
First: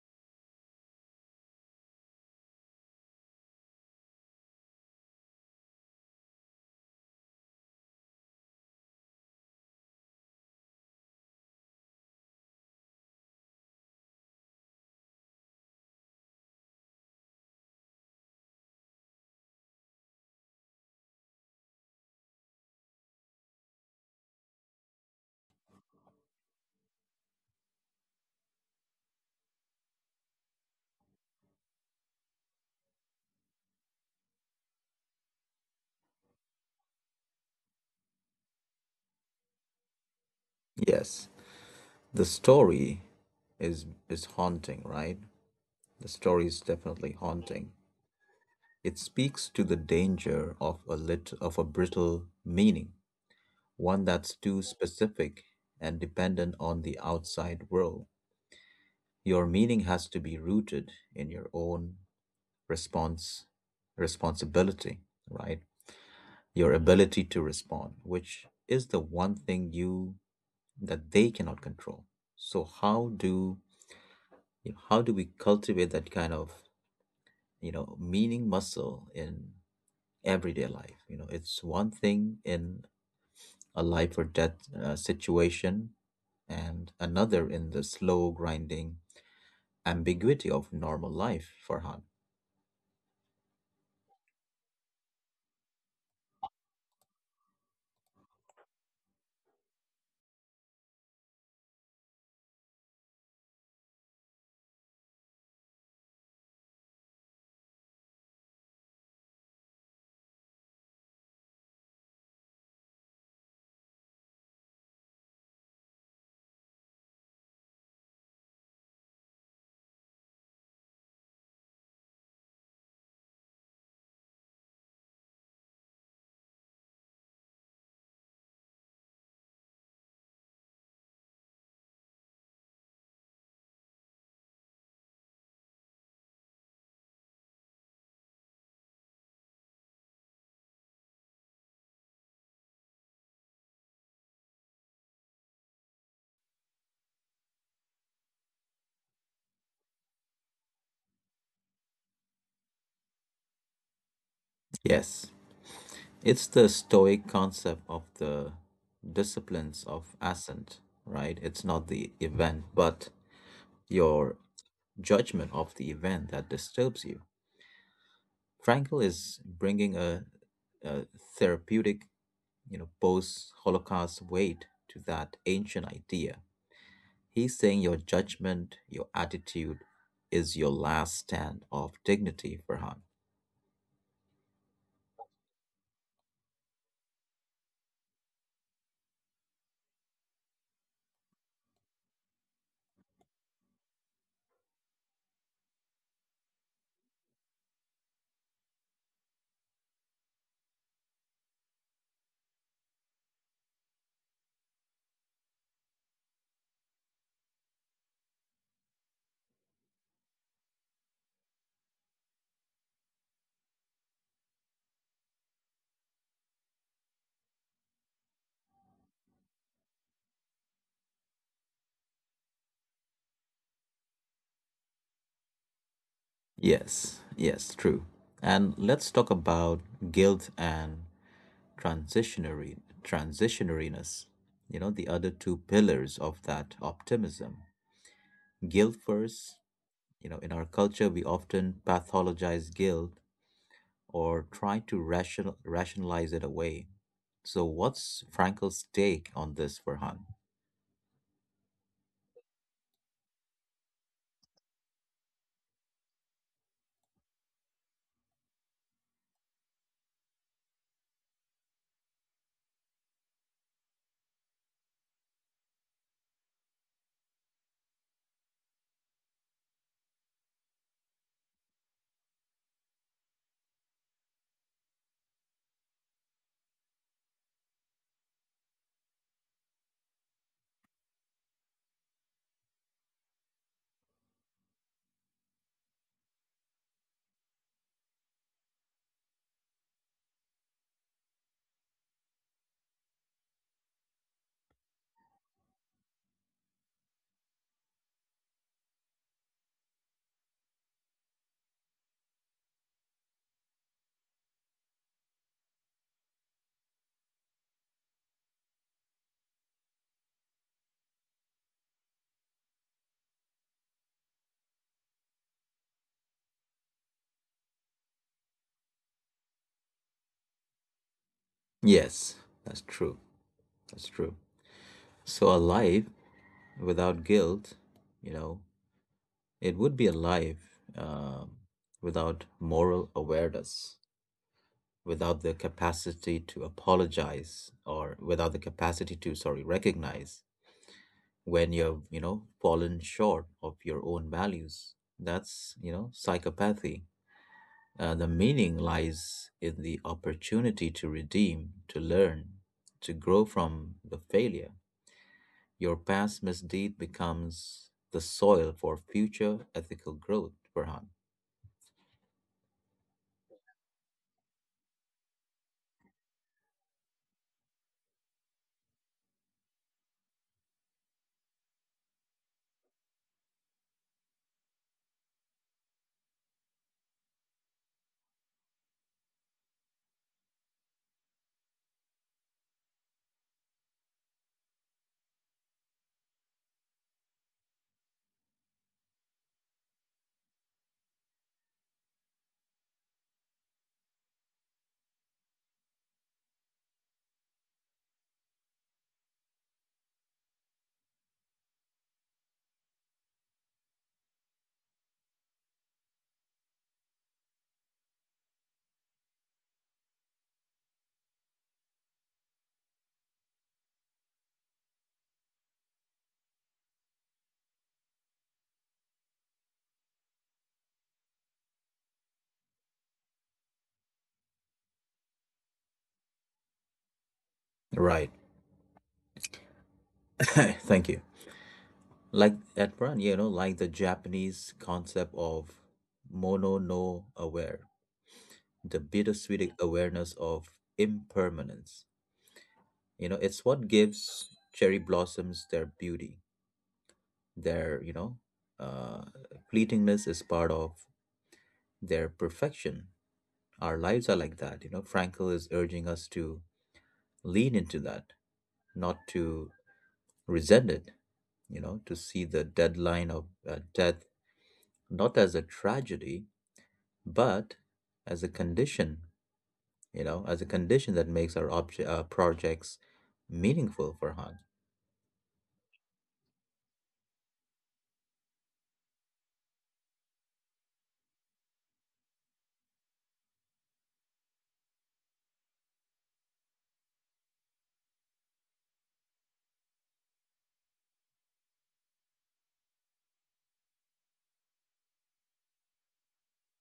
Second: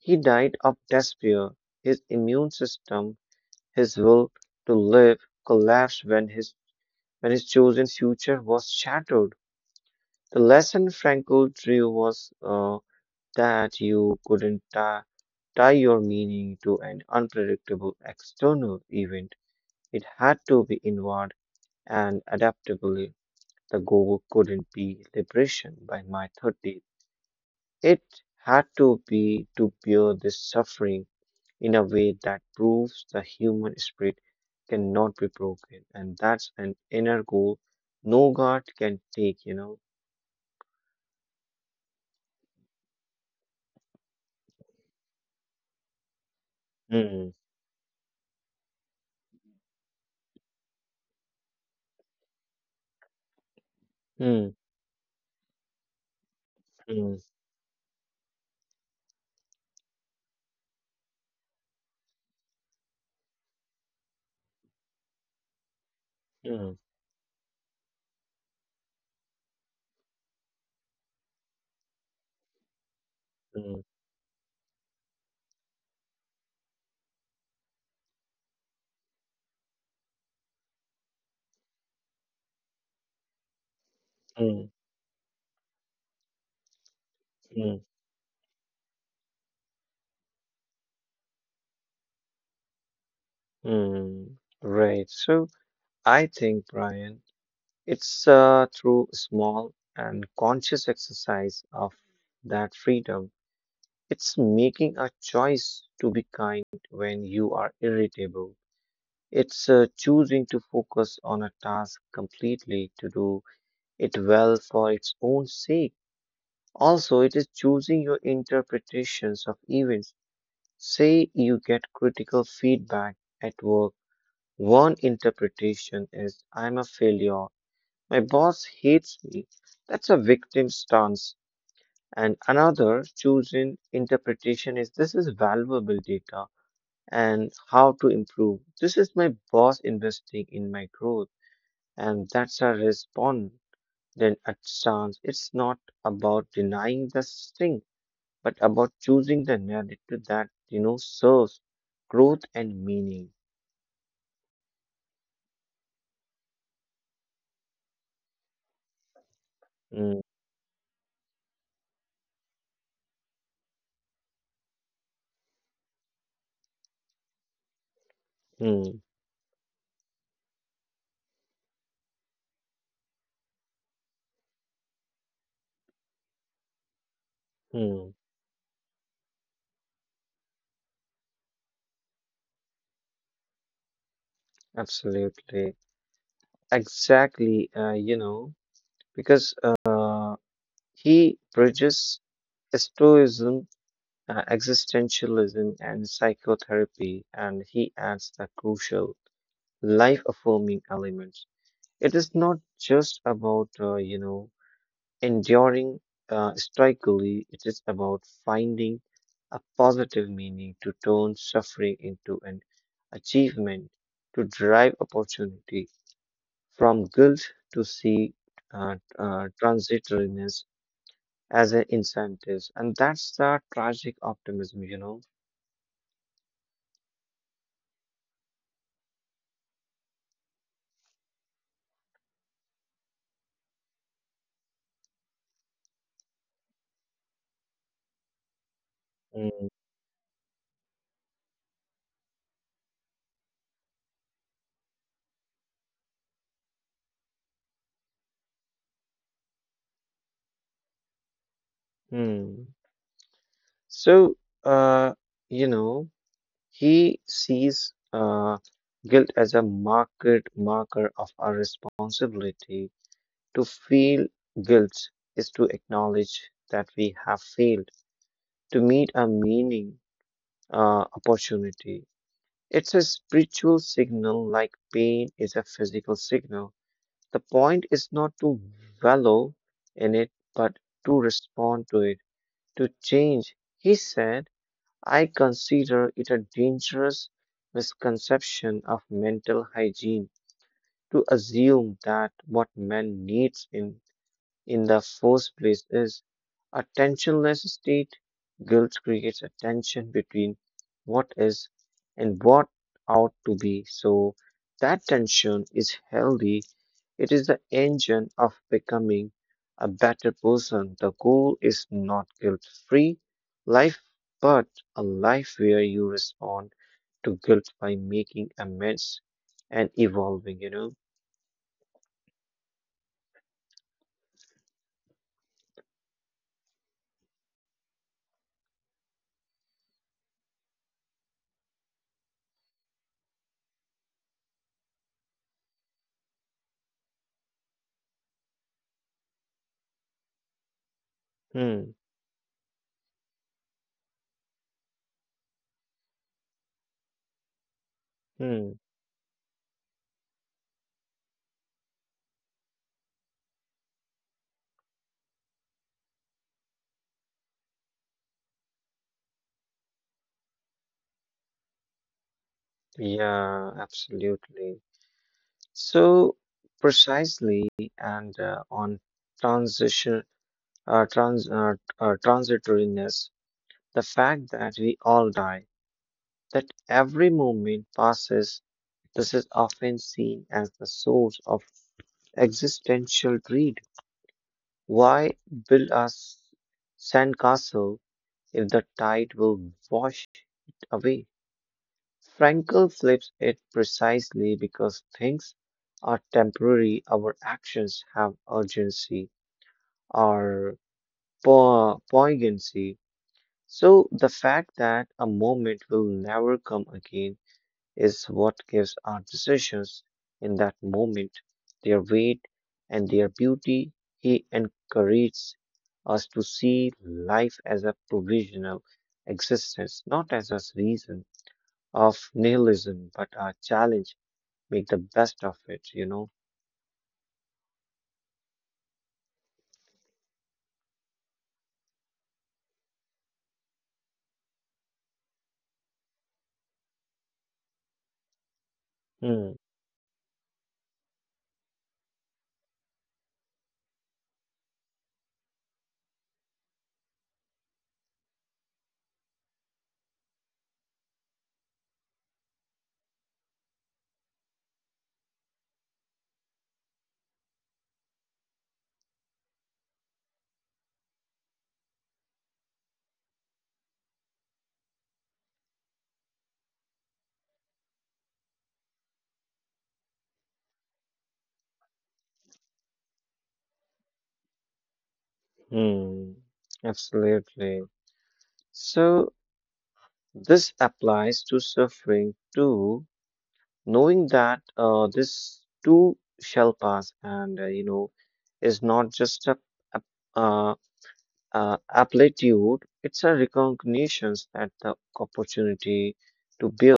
he died of despair. His immune system, his will to live collapsed when his chosen future was shattered. The lesson Frankl drew was that you couldn't tie your meaning to an unpredictable external event. It had to be inward and adaptable. The goal couldn't be liberation by my 30th. It had to be to bear this suffering in a way that proves the human spirit cannot be broken. And that's an inner goal no God can take, you know.
yes, the story is haunting, right? The story is definitely
Mm,
haunting. It speaks to the danger of a lit of a brittle meaning, one that's
mm,
too specific and dependent on the
mm,
outside world. Your meaning has to be rooted in your own response responsibility, right? Your
mm,
ability to respond, which is the one thing you that they cannot control. So
mm,
how do we cultivate that kind of, you know, meaning muscle in everyday life? You know, it's one thing in a life or death
mm,
situation and another in the
mm,
slow grinding ambiguity of normal life, Farhan.
mm. Right. So I think, Brian, it's through small and conscious exercise of that freedom. It's making a choice to be kind when you are irritable. It's choosing to focus on a task completely, to do it well for its own sake. Also, it is choosing your interpretations of events. Say you get critical feedback at work. One interpretation is I'm a failure. My boss hates me. That's a victim stance. And another chosen interpretation is this is valuable data and how to improve. This is my boss investing in my growth. And that's a response. Then a stance. It's not about denying the thing but about choosing the narrative that, you know, serves growth and meaning.
Yes, it's the stoic concept of the disciplines of
Mm,
ascent, right? It's not the event but your judgment of the event that disturbs you. Frankel
mm,
is bringing a therapeutic, you know, Post Holocaust weight to that ancient idea. He's saying your
mm,
judgment, your attitude is your last stand of dignity, Farhan.
absolutely. Exactly. You know, because he bridges stoicism, existentialism, and psychotherapy, and he adds the crucial life affirming elements. It is not just about, you know, enduring strikingly, it is about finding a positive meaning to turn suffering into an achievement, to drive opportunity from guilt to see transitoriness as an incentive. And that's the tragic optimism, you know.
Yes, yes, true. And let's talk about guilt and transitionary transitionariness. You know, the other two pillars of that optimism. Guilt first,
Mm.
you know, in our culture we often pathologize guilt or try to rationalize it away. So, what's Frankl's take on this, Farhan?
Hmm. So, uh, you know, he sees guilt as a market marker of our responsibility. To feel guilt is to acknowledge that we have failed to meet a meaning opportunity. It's a spiritual signal like pain is a physical signal. The point is not to wallow in it, but to respond to it, to change. He said, I consider it a dangerous misconception of mental hygiene to assume that what man needs in the first place is a tensionless state. Guilt creates a tension between what is and what ought to be. So that tension is healthy. It is the engine of becoming a better person. The goal is not guilt-free life, but a life where you respond to guilt by making amends and evolving, you know?
Yes, that's true. That's true. So, a life without guilt, you know, it would be a life without moral awareness, without the capacity to apologize, or without the capacity to, sorry, recognize when
Hmm,
you've, you know, fallen short of your own values. That's, you know, psychopathy. The
hmm.
meaning lies in the opportunity to redeem, to learn, to grow from the failure. Your past misdeed becomes the soil for future ethical growth, Farhan.
Yeah, absolutely. So precisely, and on transition, transitoriness, the fact that we all die, that every moment passes, this is often seen as the source of existential dread. Why build a sandcastle if the tide will wash it away? Frankel flips it precisely because things are temporary, our actions have urgency, or poignancy. So the fact that a moment will never come again is what gives our decisions in that moment their weight and their beauty. He encourages us to see life as a provisional existence, not as a reason of nihilism, but a challenge. Make the best of it, you know.
Right. Thank you. Like at Farhan, you know, like the Japanese concept of mono no aware, the
Hmm.
bittersweet awareness of impermanence. You know, it's what gives cherry blossoms their beauty. Their, uh, fleetingness is part of their perfection. Our lives are like that. You know, Frankl is urging us to lean into that, not to resent it. You know, to see the deadline of death not as a tragedy, but as a condition. You know, as a condition that makes our projects meaningful for Han.
Hmm. Absolutely. So this applies to suffering too, knowing that this too shall pass and you know is not just a, uh, aptitude, it's a recognition at the opportunity to bear.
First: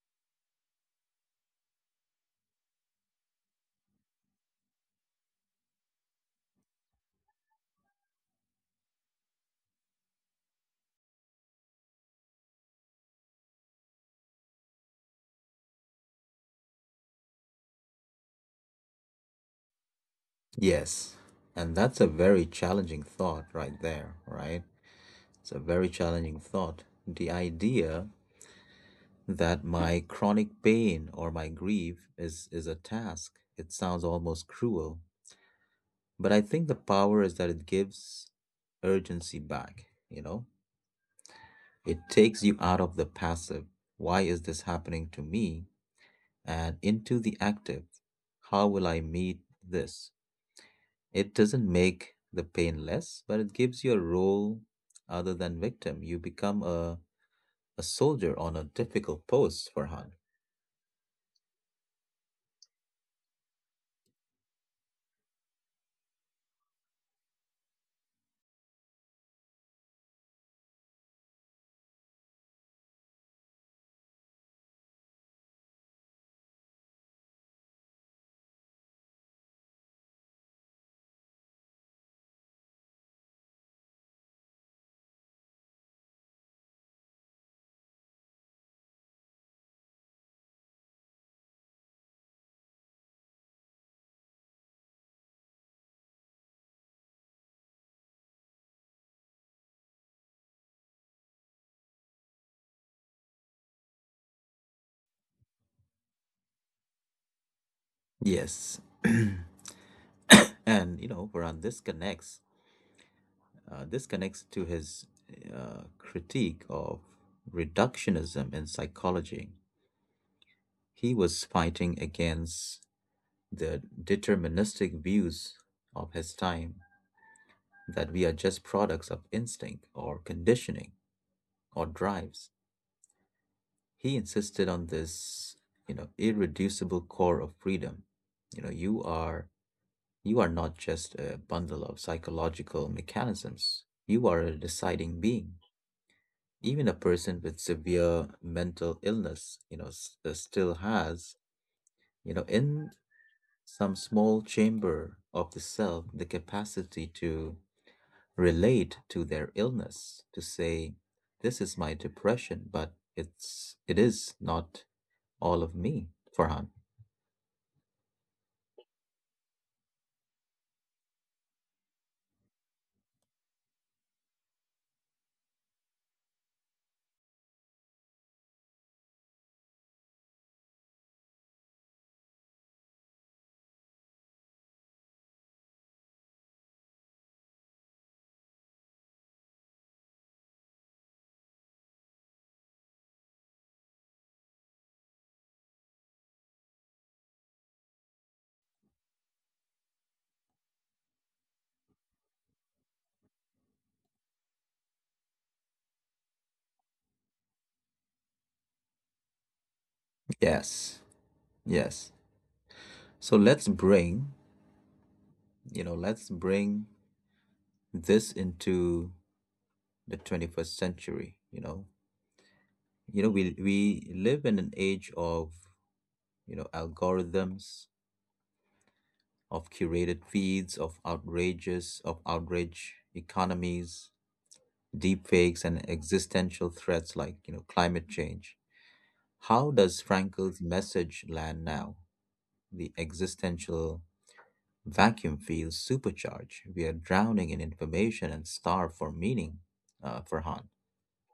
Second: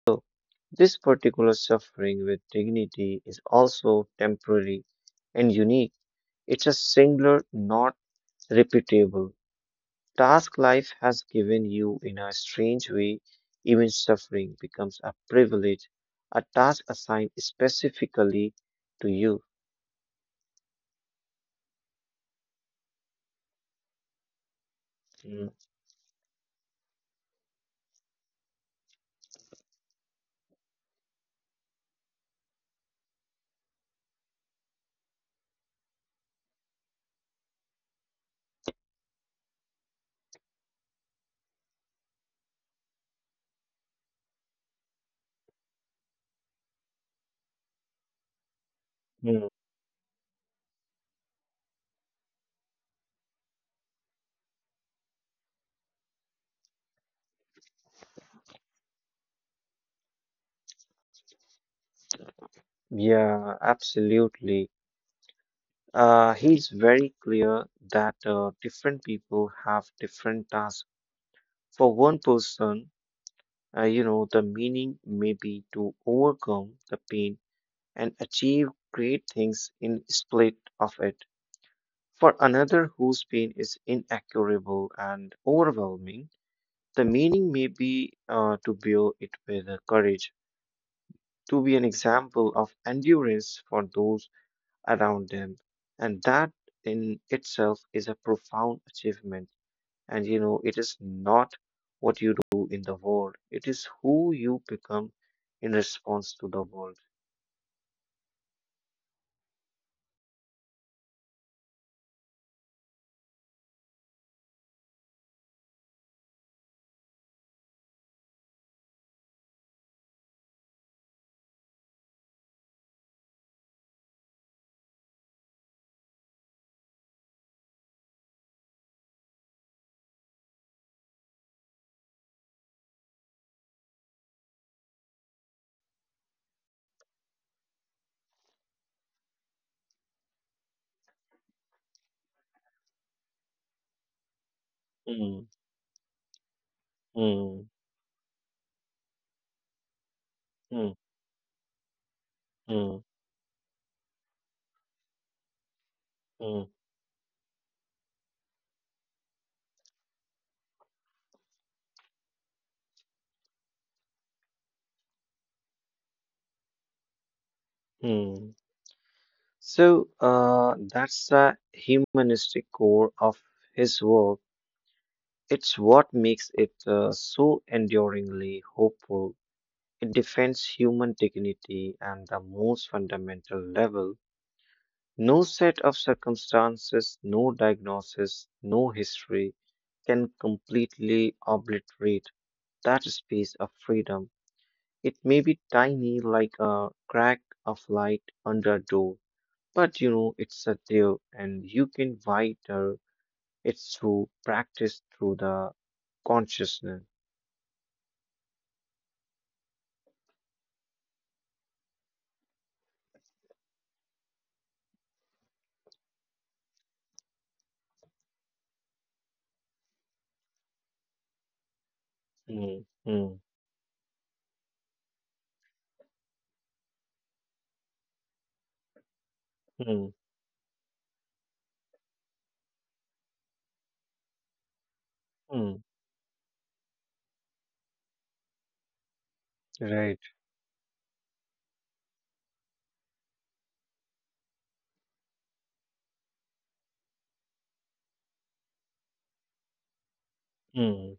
This particular suffering with dignity is also temporary and unique. It's a singular, not repeatable task life has given you in a strange way, even suffering becomes a privilege, a task assigned specifically to you.
Yes, and that's a very challenging thought right there, right? It's a very challenging thought. The idea that my chronic pain or my grief is a task, it sounds almost cruel. But I think the power is that it gives urgency back, you know? It takes you out of the passive, why is this happening to me, and into the active, how will I meet
Mhm.
this? It doesn't make the pain less, but it gives you a role other than victim. You become a soldier on a difficult post, Farhan.
Yeah, absolutely. He's very clear that different people have different tasks. For one person, you know, the meaning may be to overcome the pain and achieve great things in split of it. For another whose pain is incurable and overwhelming, the meaning may be to bear it with courage, to be an example of endurance for those around them. And that in itself is a profound achievement. And you know, it is not what you do in the world, it is who you become in response to the world.
Yes. And, you know, Farhan, this connects to his critique of reductionism in psychology. He was fighting against the deterministic views of his time that we are just products of instinct or conditioning or drives. He insisted on this, you know, irreducible core of freedom. You know, you are not just a bundle of psychological mechanisms. You are a deciding being.
Mm,
Even a person with
mm,
severe mental illness, you know, still
mm,
has, you know, in
mm,
some small chamber of the self, the
mm,
capacity to relate to their illness, to say, this is my depression, but it is not all of me, Farhan.
mm. So that's the humanistic core of his work. It's what makes it so enduringly hopeful. It defends human dignity and the most fundamental level. No set of circumstances, no diagnosis, no history can completely obliterate that space of freedom. It may be tiny like a crack of light under a door, but you know, it's a there and you can wider it's through practice through the consciousness.
Yes, yes. So let's bring this into the 21st century, you know.
Mm,
You know, we
mm,
we live in an age of, you know, algorithms, of curated
mm,
feeds of outrage economies, deepfakes, and
mm,
existential threats like, you know, climate change. How does
right.
Frankel's message land now? The existential vacuum feels supercharged. We are drowning in information and starved for meaning, Farhan.
Mm.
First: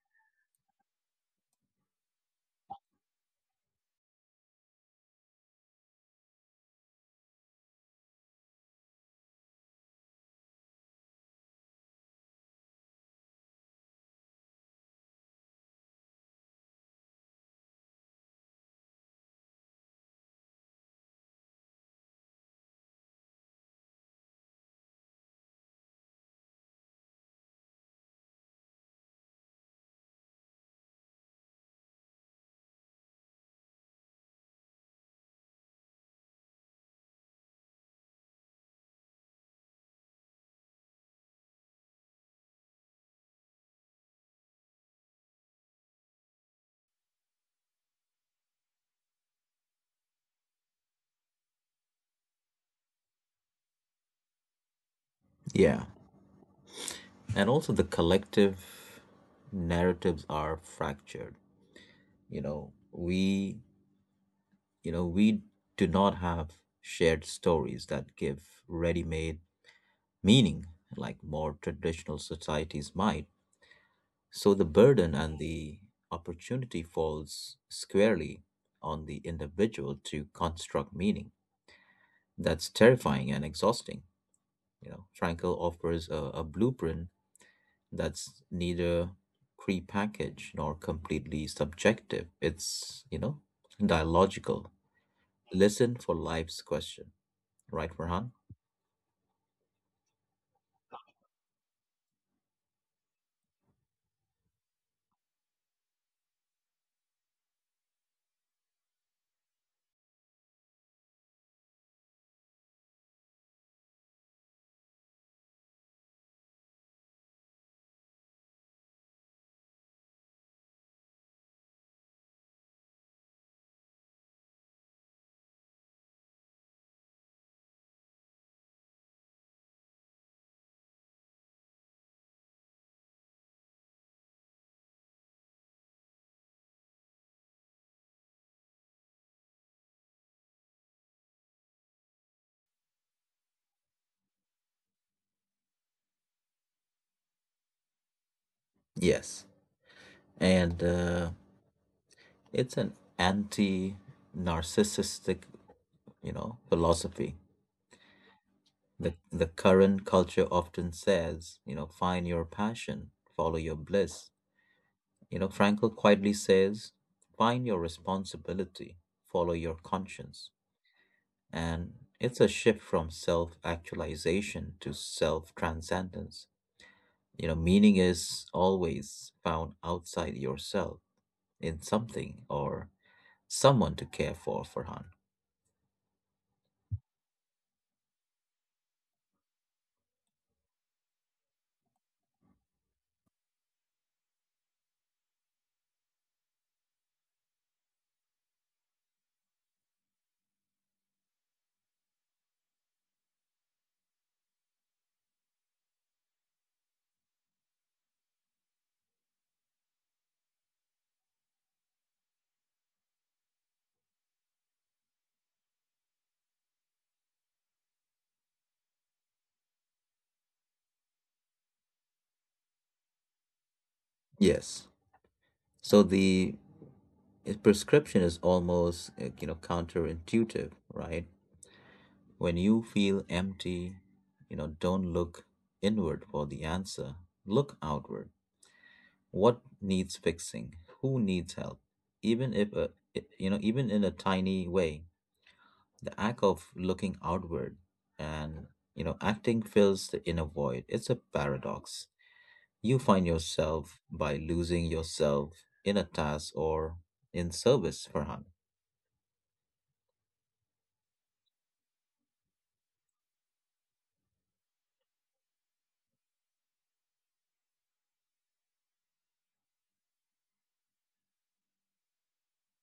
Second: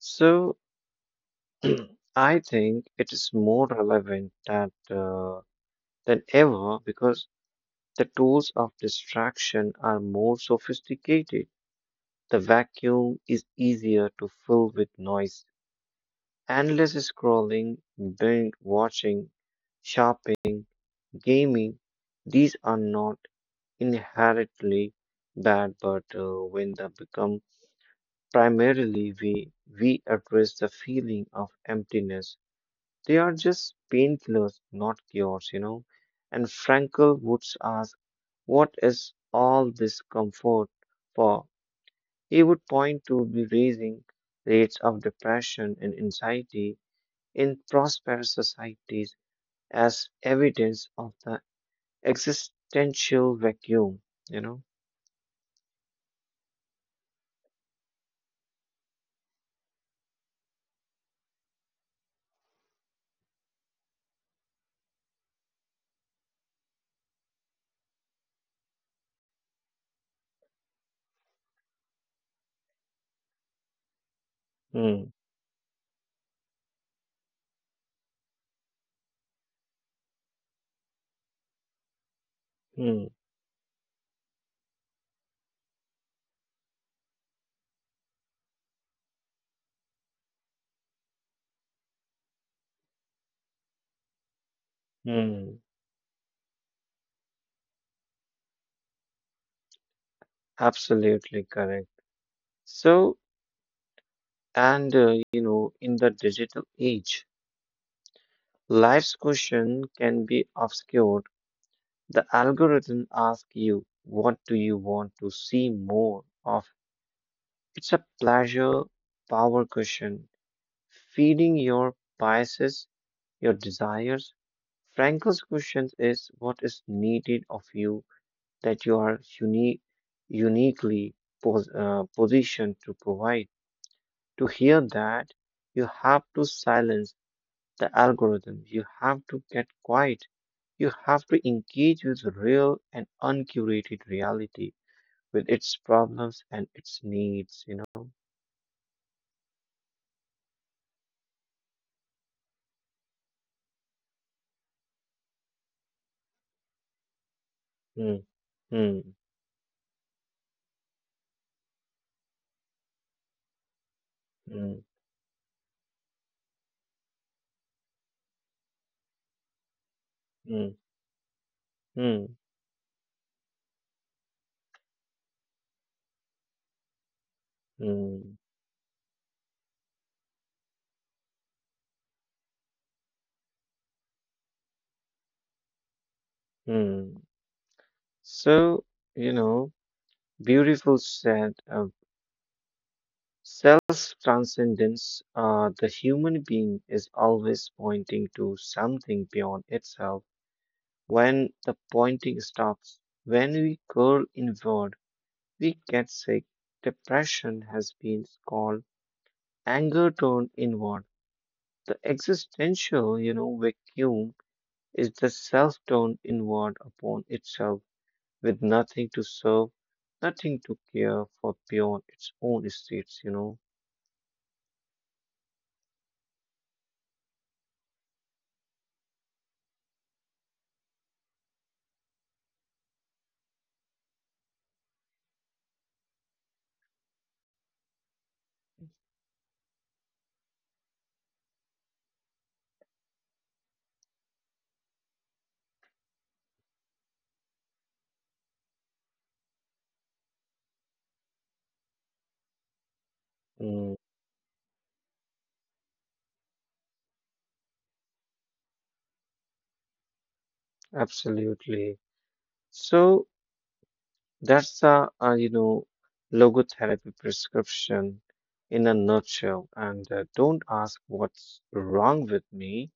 So I think it is more relevant that than ever because the tools of distraction are more sophisticated. The vacuum is easier to fill with noise, endless scrolling, binge watching, shopping gaming, these are not inherently bad, but when they become primarily we address the feeling of emptiness, they are just painkillers, not cures, you know. And Frankel would ask, "What is all this comfort for?" He would point to the raising rates of depression and anxiety in prosperous societies as evidence of the existential vacuum, you know?
Yeah. And also the collective narratives are fractured. You know, we You know, we do not have shared stories that give ready made meaning like more traditional societies might. So the
Hmm.
burden and the opportunity falls squarely on the individual to construct meaning. That's
Hmm.
terrifying and exhausting. You know, Frankel offers a blueprint that's neither prepackaged nor completely subjective. It's, you know, dialogical.
Hmm.
Listen for life's question, right, Farhan?
Absolutely correct. So, and you know, in the digital age, life's question can be obscured. The algorithm asks you, what do you want to see more of? It's a pleasure power question, feeding your biases, your desires. Frankel's question is, what is needed of you that you are uniquely positioned to provide. To hear that, you have to silence the algorithm, you have to get quiet, you have to engage with real and uncurated reality, with its problems and its needs, you know?
Yes, and it's an anti-narcissistic, you know, philosophy.
Hmm, hmm,
The current culture often says, you know, find your passion, follow your bliss.
hmm,
You know, Frankl quietly says, find your responsibility, follow your conscience.
hmm,
And
hmm,
it's a shift from self-actualization to self-transcendence. You know, meaning
hmm,
is always found outside yourself in something or someone to care for, Farhan.
hmm. So, you know, beautiful said, self transcendence, the human being is always pointing to something beyond itself. When the pointing stops, when we curl inward, we get sick. Depression has been called anger turned inward. The existential vacuum is the self turned inward upon itself with nothing to serve, nothing to care for beyond its own states.
Yes. So the prescription is almost, you know, counterintuitive, right? When you feel empty, you know, don't look inward for the answer. Look outward. What needs fixing? Who needs help? Even if a, I- you know, even in a tiny way, the act of looking outward and, you know, acting fills the inner void. It's a paradox. You find
Mm,
yourself by losing yourself in a task or in service, Farhan.
absolutely. So that's logotherapy prescription in a nutshell. And don't ask what's wrong with me.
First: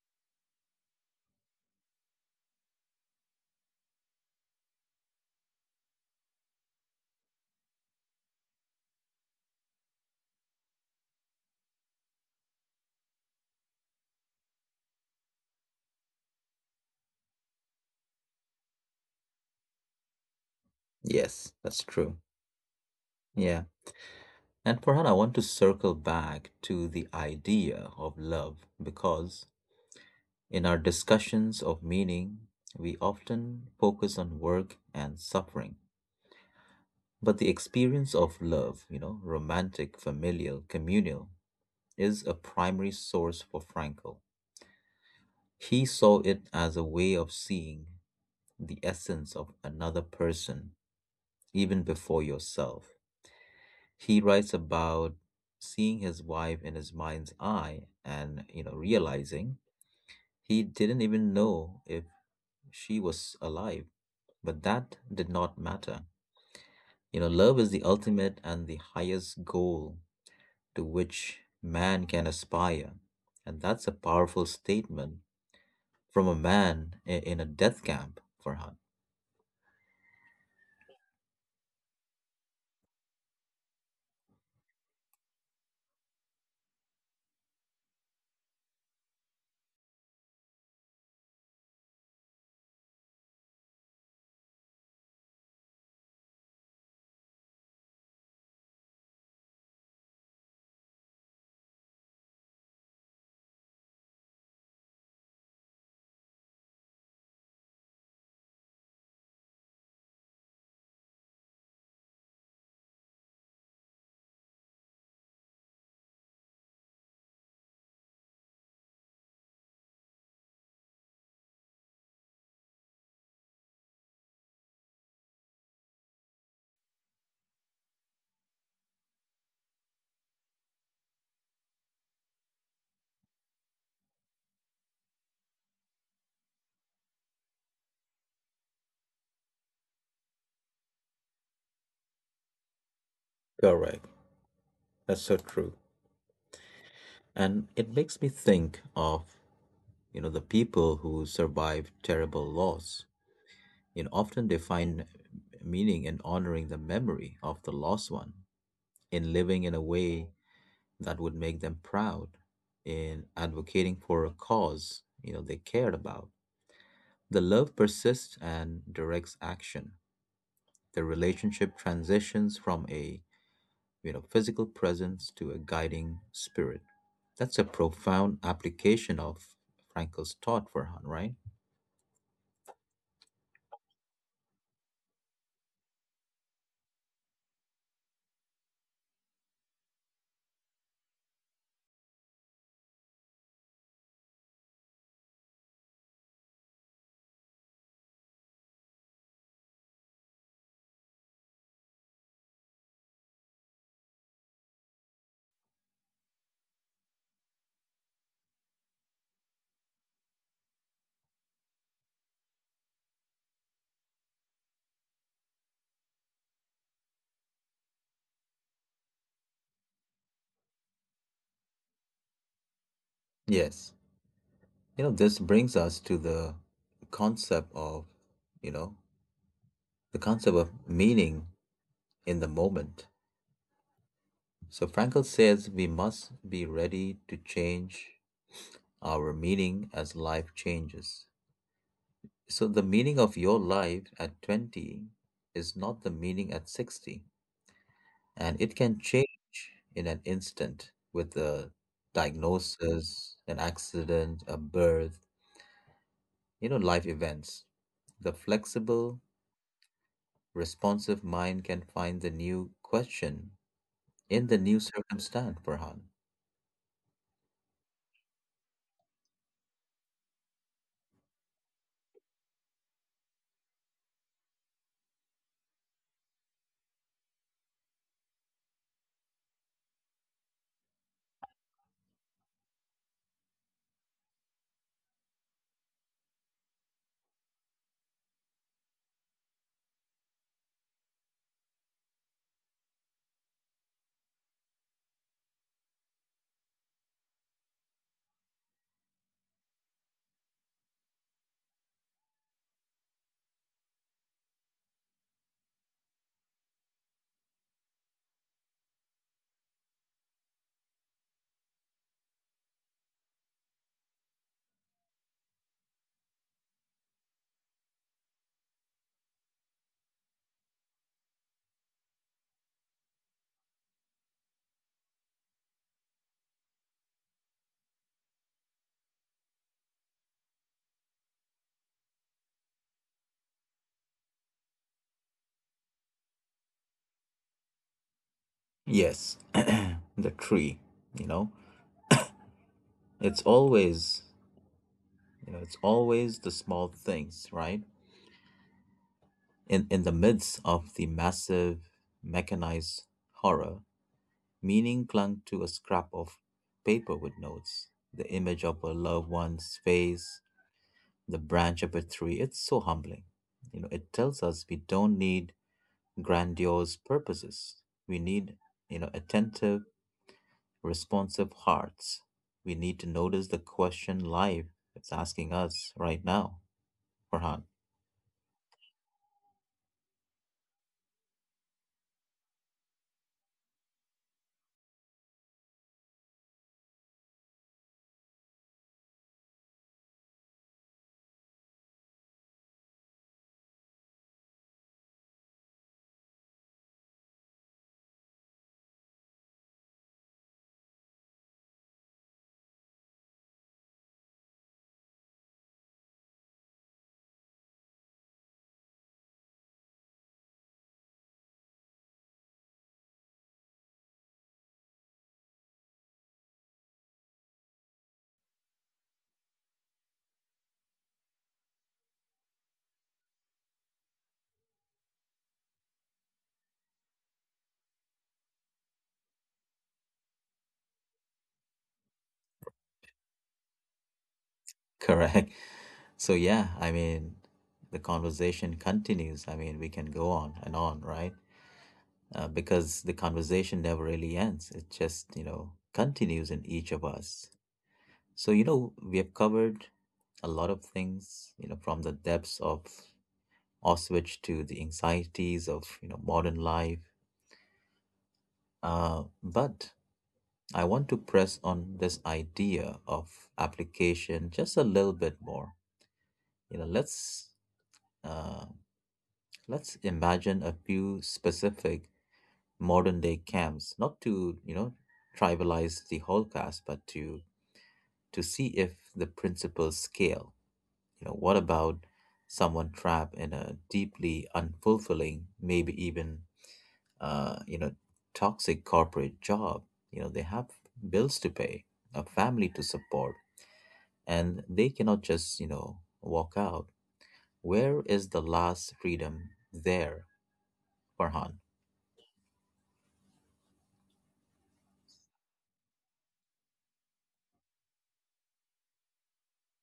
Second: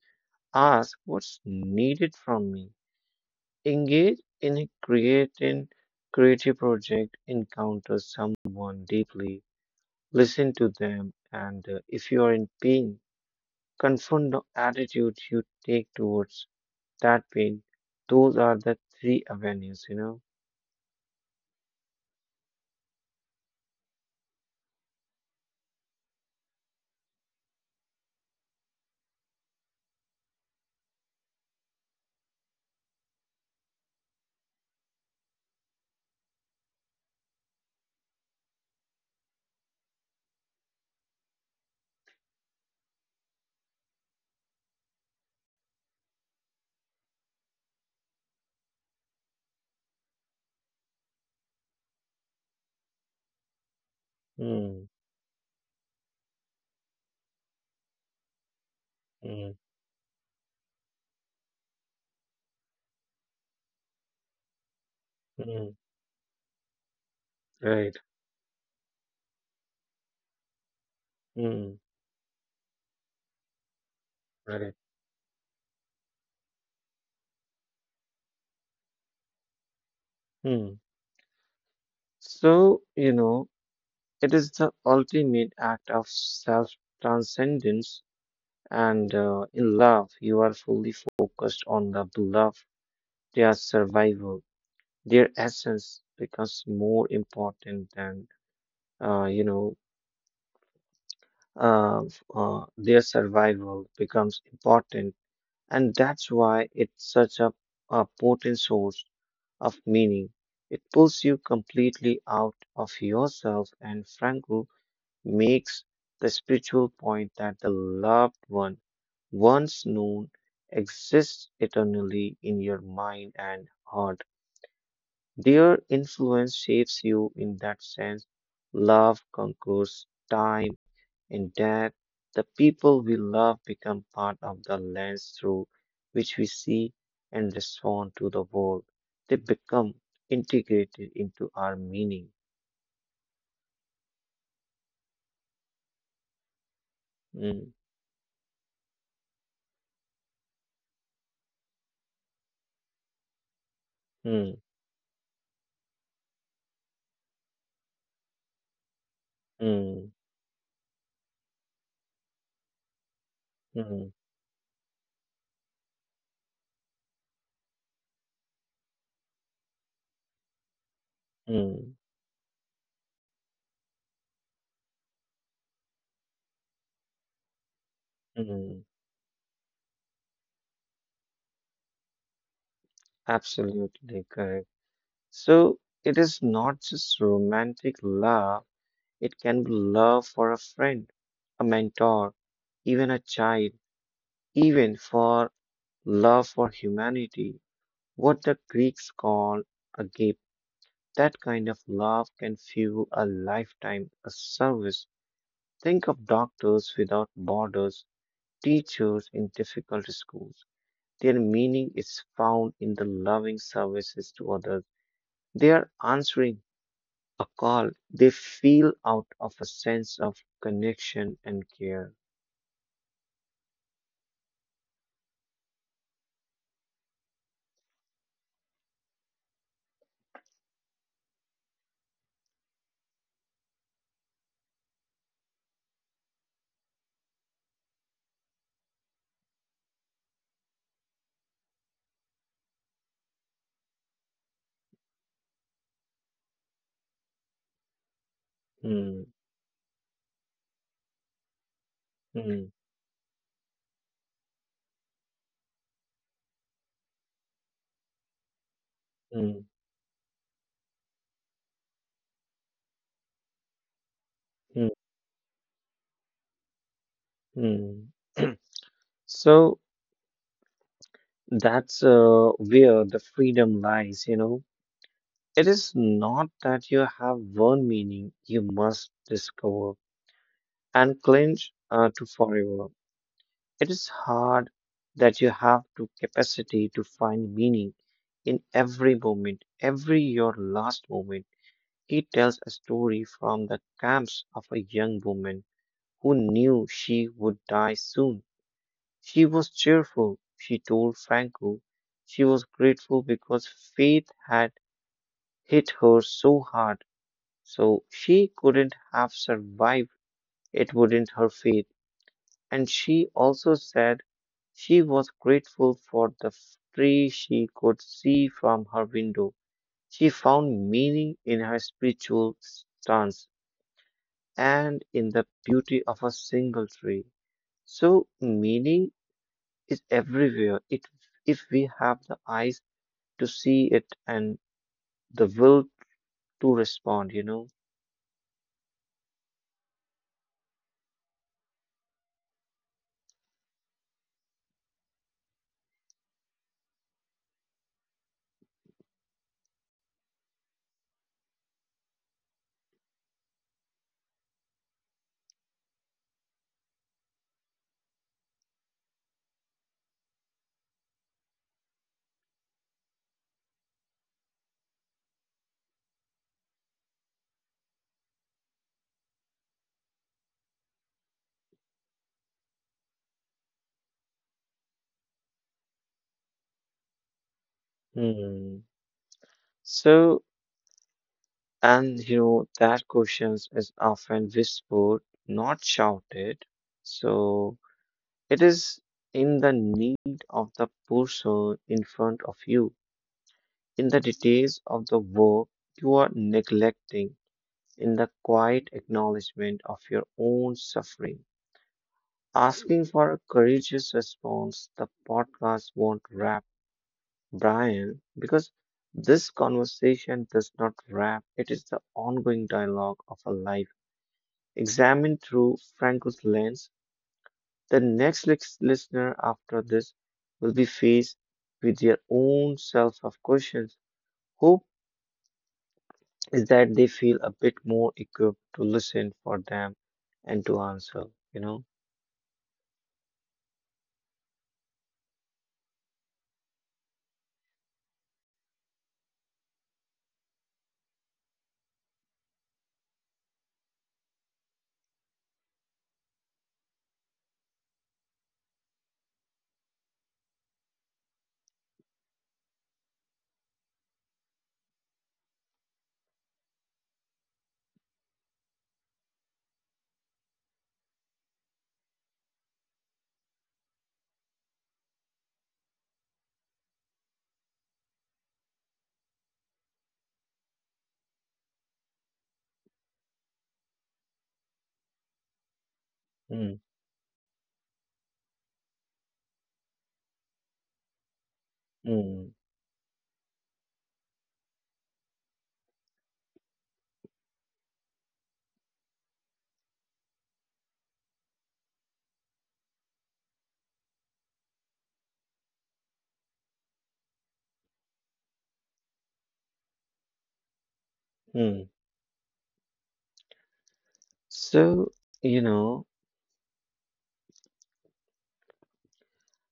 Ask what's needed from me. Engage in a creating creative project, encounter someone deeply, listen to them, and if you are in pain, confront the attitude you take towards that pain. Those are the three avenues.
Yes, that's true. Yeah. And Farhan, I want to circle back to the idea of love because in our discussions of meaning, we often focus on work and suffering. But the experience of love, you know, romantic, familial, communal, is a primary source for Frankl. He saw it as a way of seeing the essence of another person even before yourself. He writes
Hmm.
about seeing his wife in his mind's eye and, you know,
Hmm.
realizing he didn't even know if she was alive, but that did not
Hmm.
matter. You know, love is the
Right.
ultimate and the highest goal to which
Mm.
man can aspire. And that's a powerful
Right.
statement from a man in a death camp, Farhan.
Hmm. So, it is the ultimate act of self transcendence, and in love, you are fully focused on the beloved, their survival, their essence becomes more important than, you know, f- their survival becomes important, and that's why it's such a potent source of meaning. It pulls you completely out of yourself, and Franco makes the spiritual point that the loved one once known exists eternally in your mind and heart. Their influence shapes you in that sense. Love conquers time in that, the people we love become part of the lens through which we see and respond to the world. They become integrated into our meaning.
Correct. That's so true. And
Mm,
it makes me think of, you know, the people who survive terrible loss. You know, often they
mm,
find meaning in honoring the memory of the lost one, in living in a
mm,
way that would make them proud, in advocating
mm,
for a cause, you know, they cared about. The love persists and directs action. The relationship
mm,
transitions from a, you know, physical presence to a guiding spirit. That's a profound
mm.
application of Frankl's thought, Farhan, right?
Absolutely correct. So it is not just romantic love, it can be love for a friend, a mentor, even a child, even for love for humanity. What the Greeks call a gift, that kind of love can fuel a lifetime of service. Think of Doctors Without Borders, teachers in difficult schools. Their meaning is found in the loving services to others. They are answering a call they feel out of a sense of connection and care.
Yes. You know, this brings us to concept of, you know, the concept of meaning in the moment. So Frankl says we must be ready to change our meaning as life changes. So the meaning of your life at 20 is not the meaning at 60. And it can
Hmm,
change in an instant with a
hmm,
diagnosis, an accident, a birth, you know, life events. The flexible,
hmm,
responsive mind can find the new question in the new
hmm,
circumstance, Farhan.
hmm. So that's where the freedom lies. It is not that you have one meaning you must discover and cling to forever. It is hard that you have to capacity to find meaning in every moment, every your last moment. He tells a story from the camps of a young woman who knew she would die soon. She was cheerful, she told Franco. She was grateful because faith had hit her so hard. So she couldn't have survived it wouldn't her faith. And she also said she was grateful for the tree she could see from her window. She found meaning in her spiritual stance and in the beauty of a single tree. So meaning is everywhere. If we have the eyes to see it and the will to respond.
Yes, the tree, you know, it's always, it's always the small things, right? In the midst of the massive mechanized horror, meaning clung to a scrap of paper with notes, the image of a loved one's face, the branch of a tree. It's so humbling. You know, it tells us we don't need grandiose purposes. We need, you know, attentive, responsive hearts. We need to notice the question life is asking us right now, Farhan.
Hmm. So, that questions is often whispered, not shouted. So it is in the need of the person in front of you, in the details of the work you are neglecting, in the quiet acknowledgement of your own suffering. Asking for a courageous response, the podcast won't wrap Brian because this conversation does not wrap, it is the ongoing dialogue of a life examined through Franco's lens, the next listener after this will be faced with their own self of questions. Hope is that they feel a bit more equipped to listen for them and to answer, you know?
Correct. So yeah, I mean, the conversation continues. I mean, we can go on and on, right? Because the conversation never really ends. It just, you know, continues in each of us. So, you know, we have covered a lot of things, you know, from the depths of Auschwitz to the anxieties of, you know, modern life. But I want to press on this idea of application just a little bit more. You know, uh, let's imagine a few specific modern day camps, not to, you know, tribalize the whole cast,
Mm,
but to see if the principles scale. You know, what about
mm,
someone trapped in a deeply unfulfilling, maybe even you know, toxic corporate job? You know, they have bills to pay, a family to support, and they cannot just, you know, walk out. Where is the last freedom there, Farhan?
mm. So, you know,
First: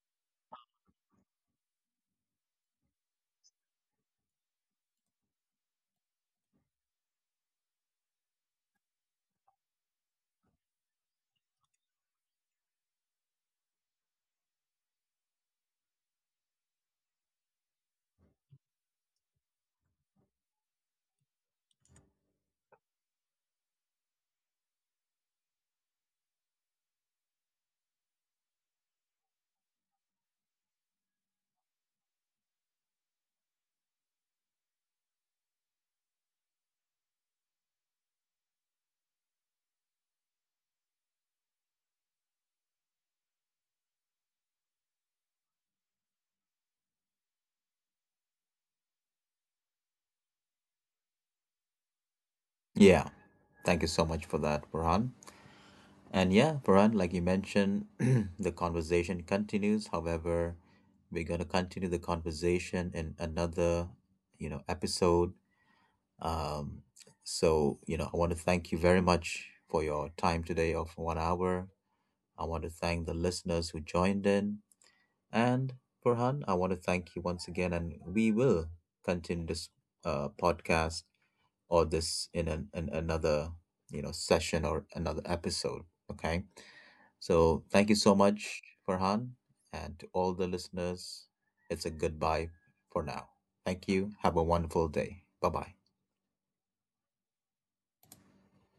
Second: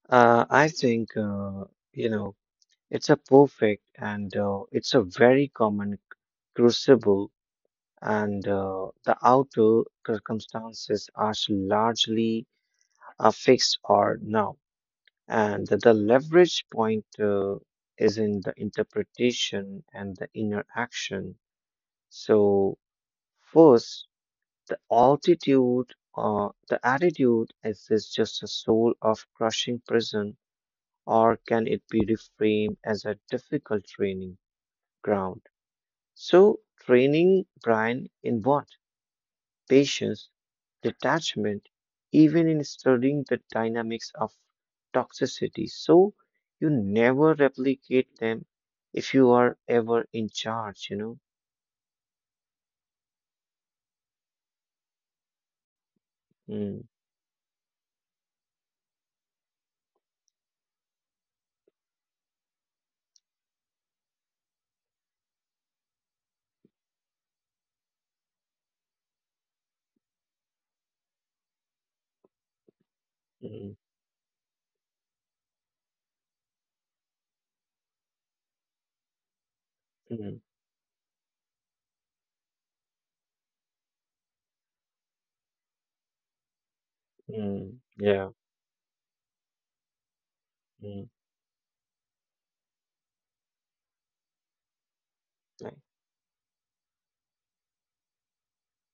I think, you know, it's a perfect and it's a very common crucible and the outer circumstances are largely fixed or no, and the leverage point is in the interpretation and the inner action. So, first, the altitude, the attitude is this just a soul of crushing prison, or can it be reframed as a difficult training ground? So, training Brian in what? Patience detachment, even in studying the dynamics of toxicity, so you never replicate them if you are ever in charge, you know?
Yeah. Thank you so much for that, Farhan. And yeah,
Mm,
Paran, like you mentioned, the conversation continues. However, we're going to continue the conversation in another, you know, episode. Um, so, you know, I want to thank you very much for your time today of 1 hour. I want to thank the listeners who
mm,
joined in. And Farhan, I want to thank you once again. And we will continue this
mm,
podcast or this in another, you know, session or another episode. Okay. So
mm,
thank you so
yeah.
much, Farhan, and to all the
Mm,
listeners. It's a goodbye for now. Thank you. Have a wonderful day. Bye bye.
right.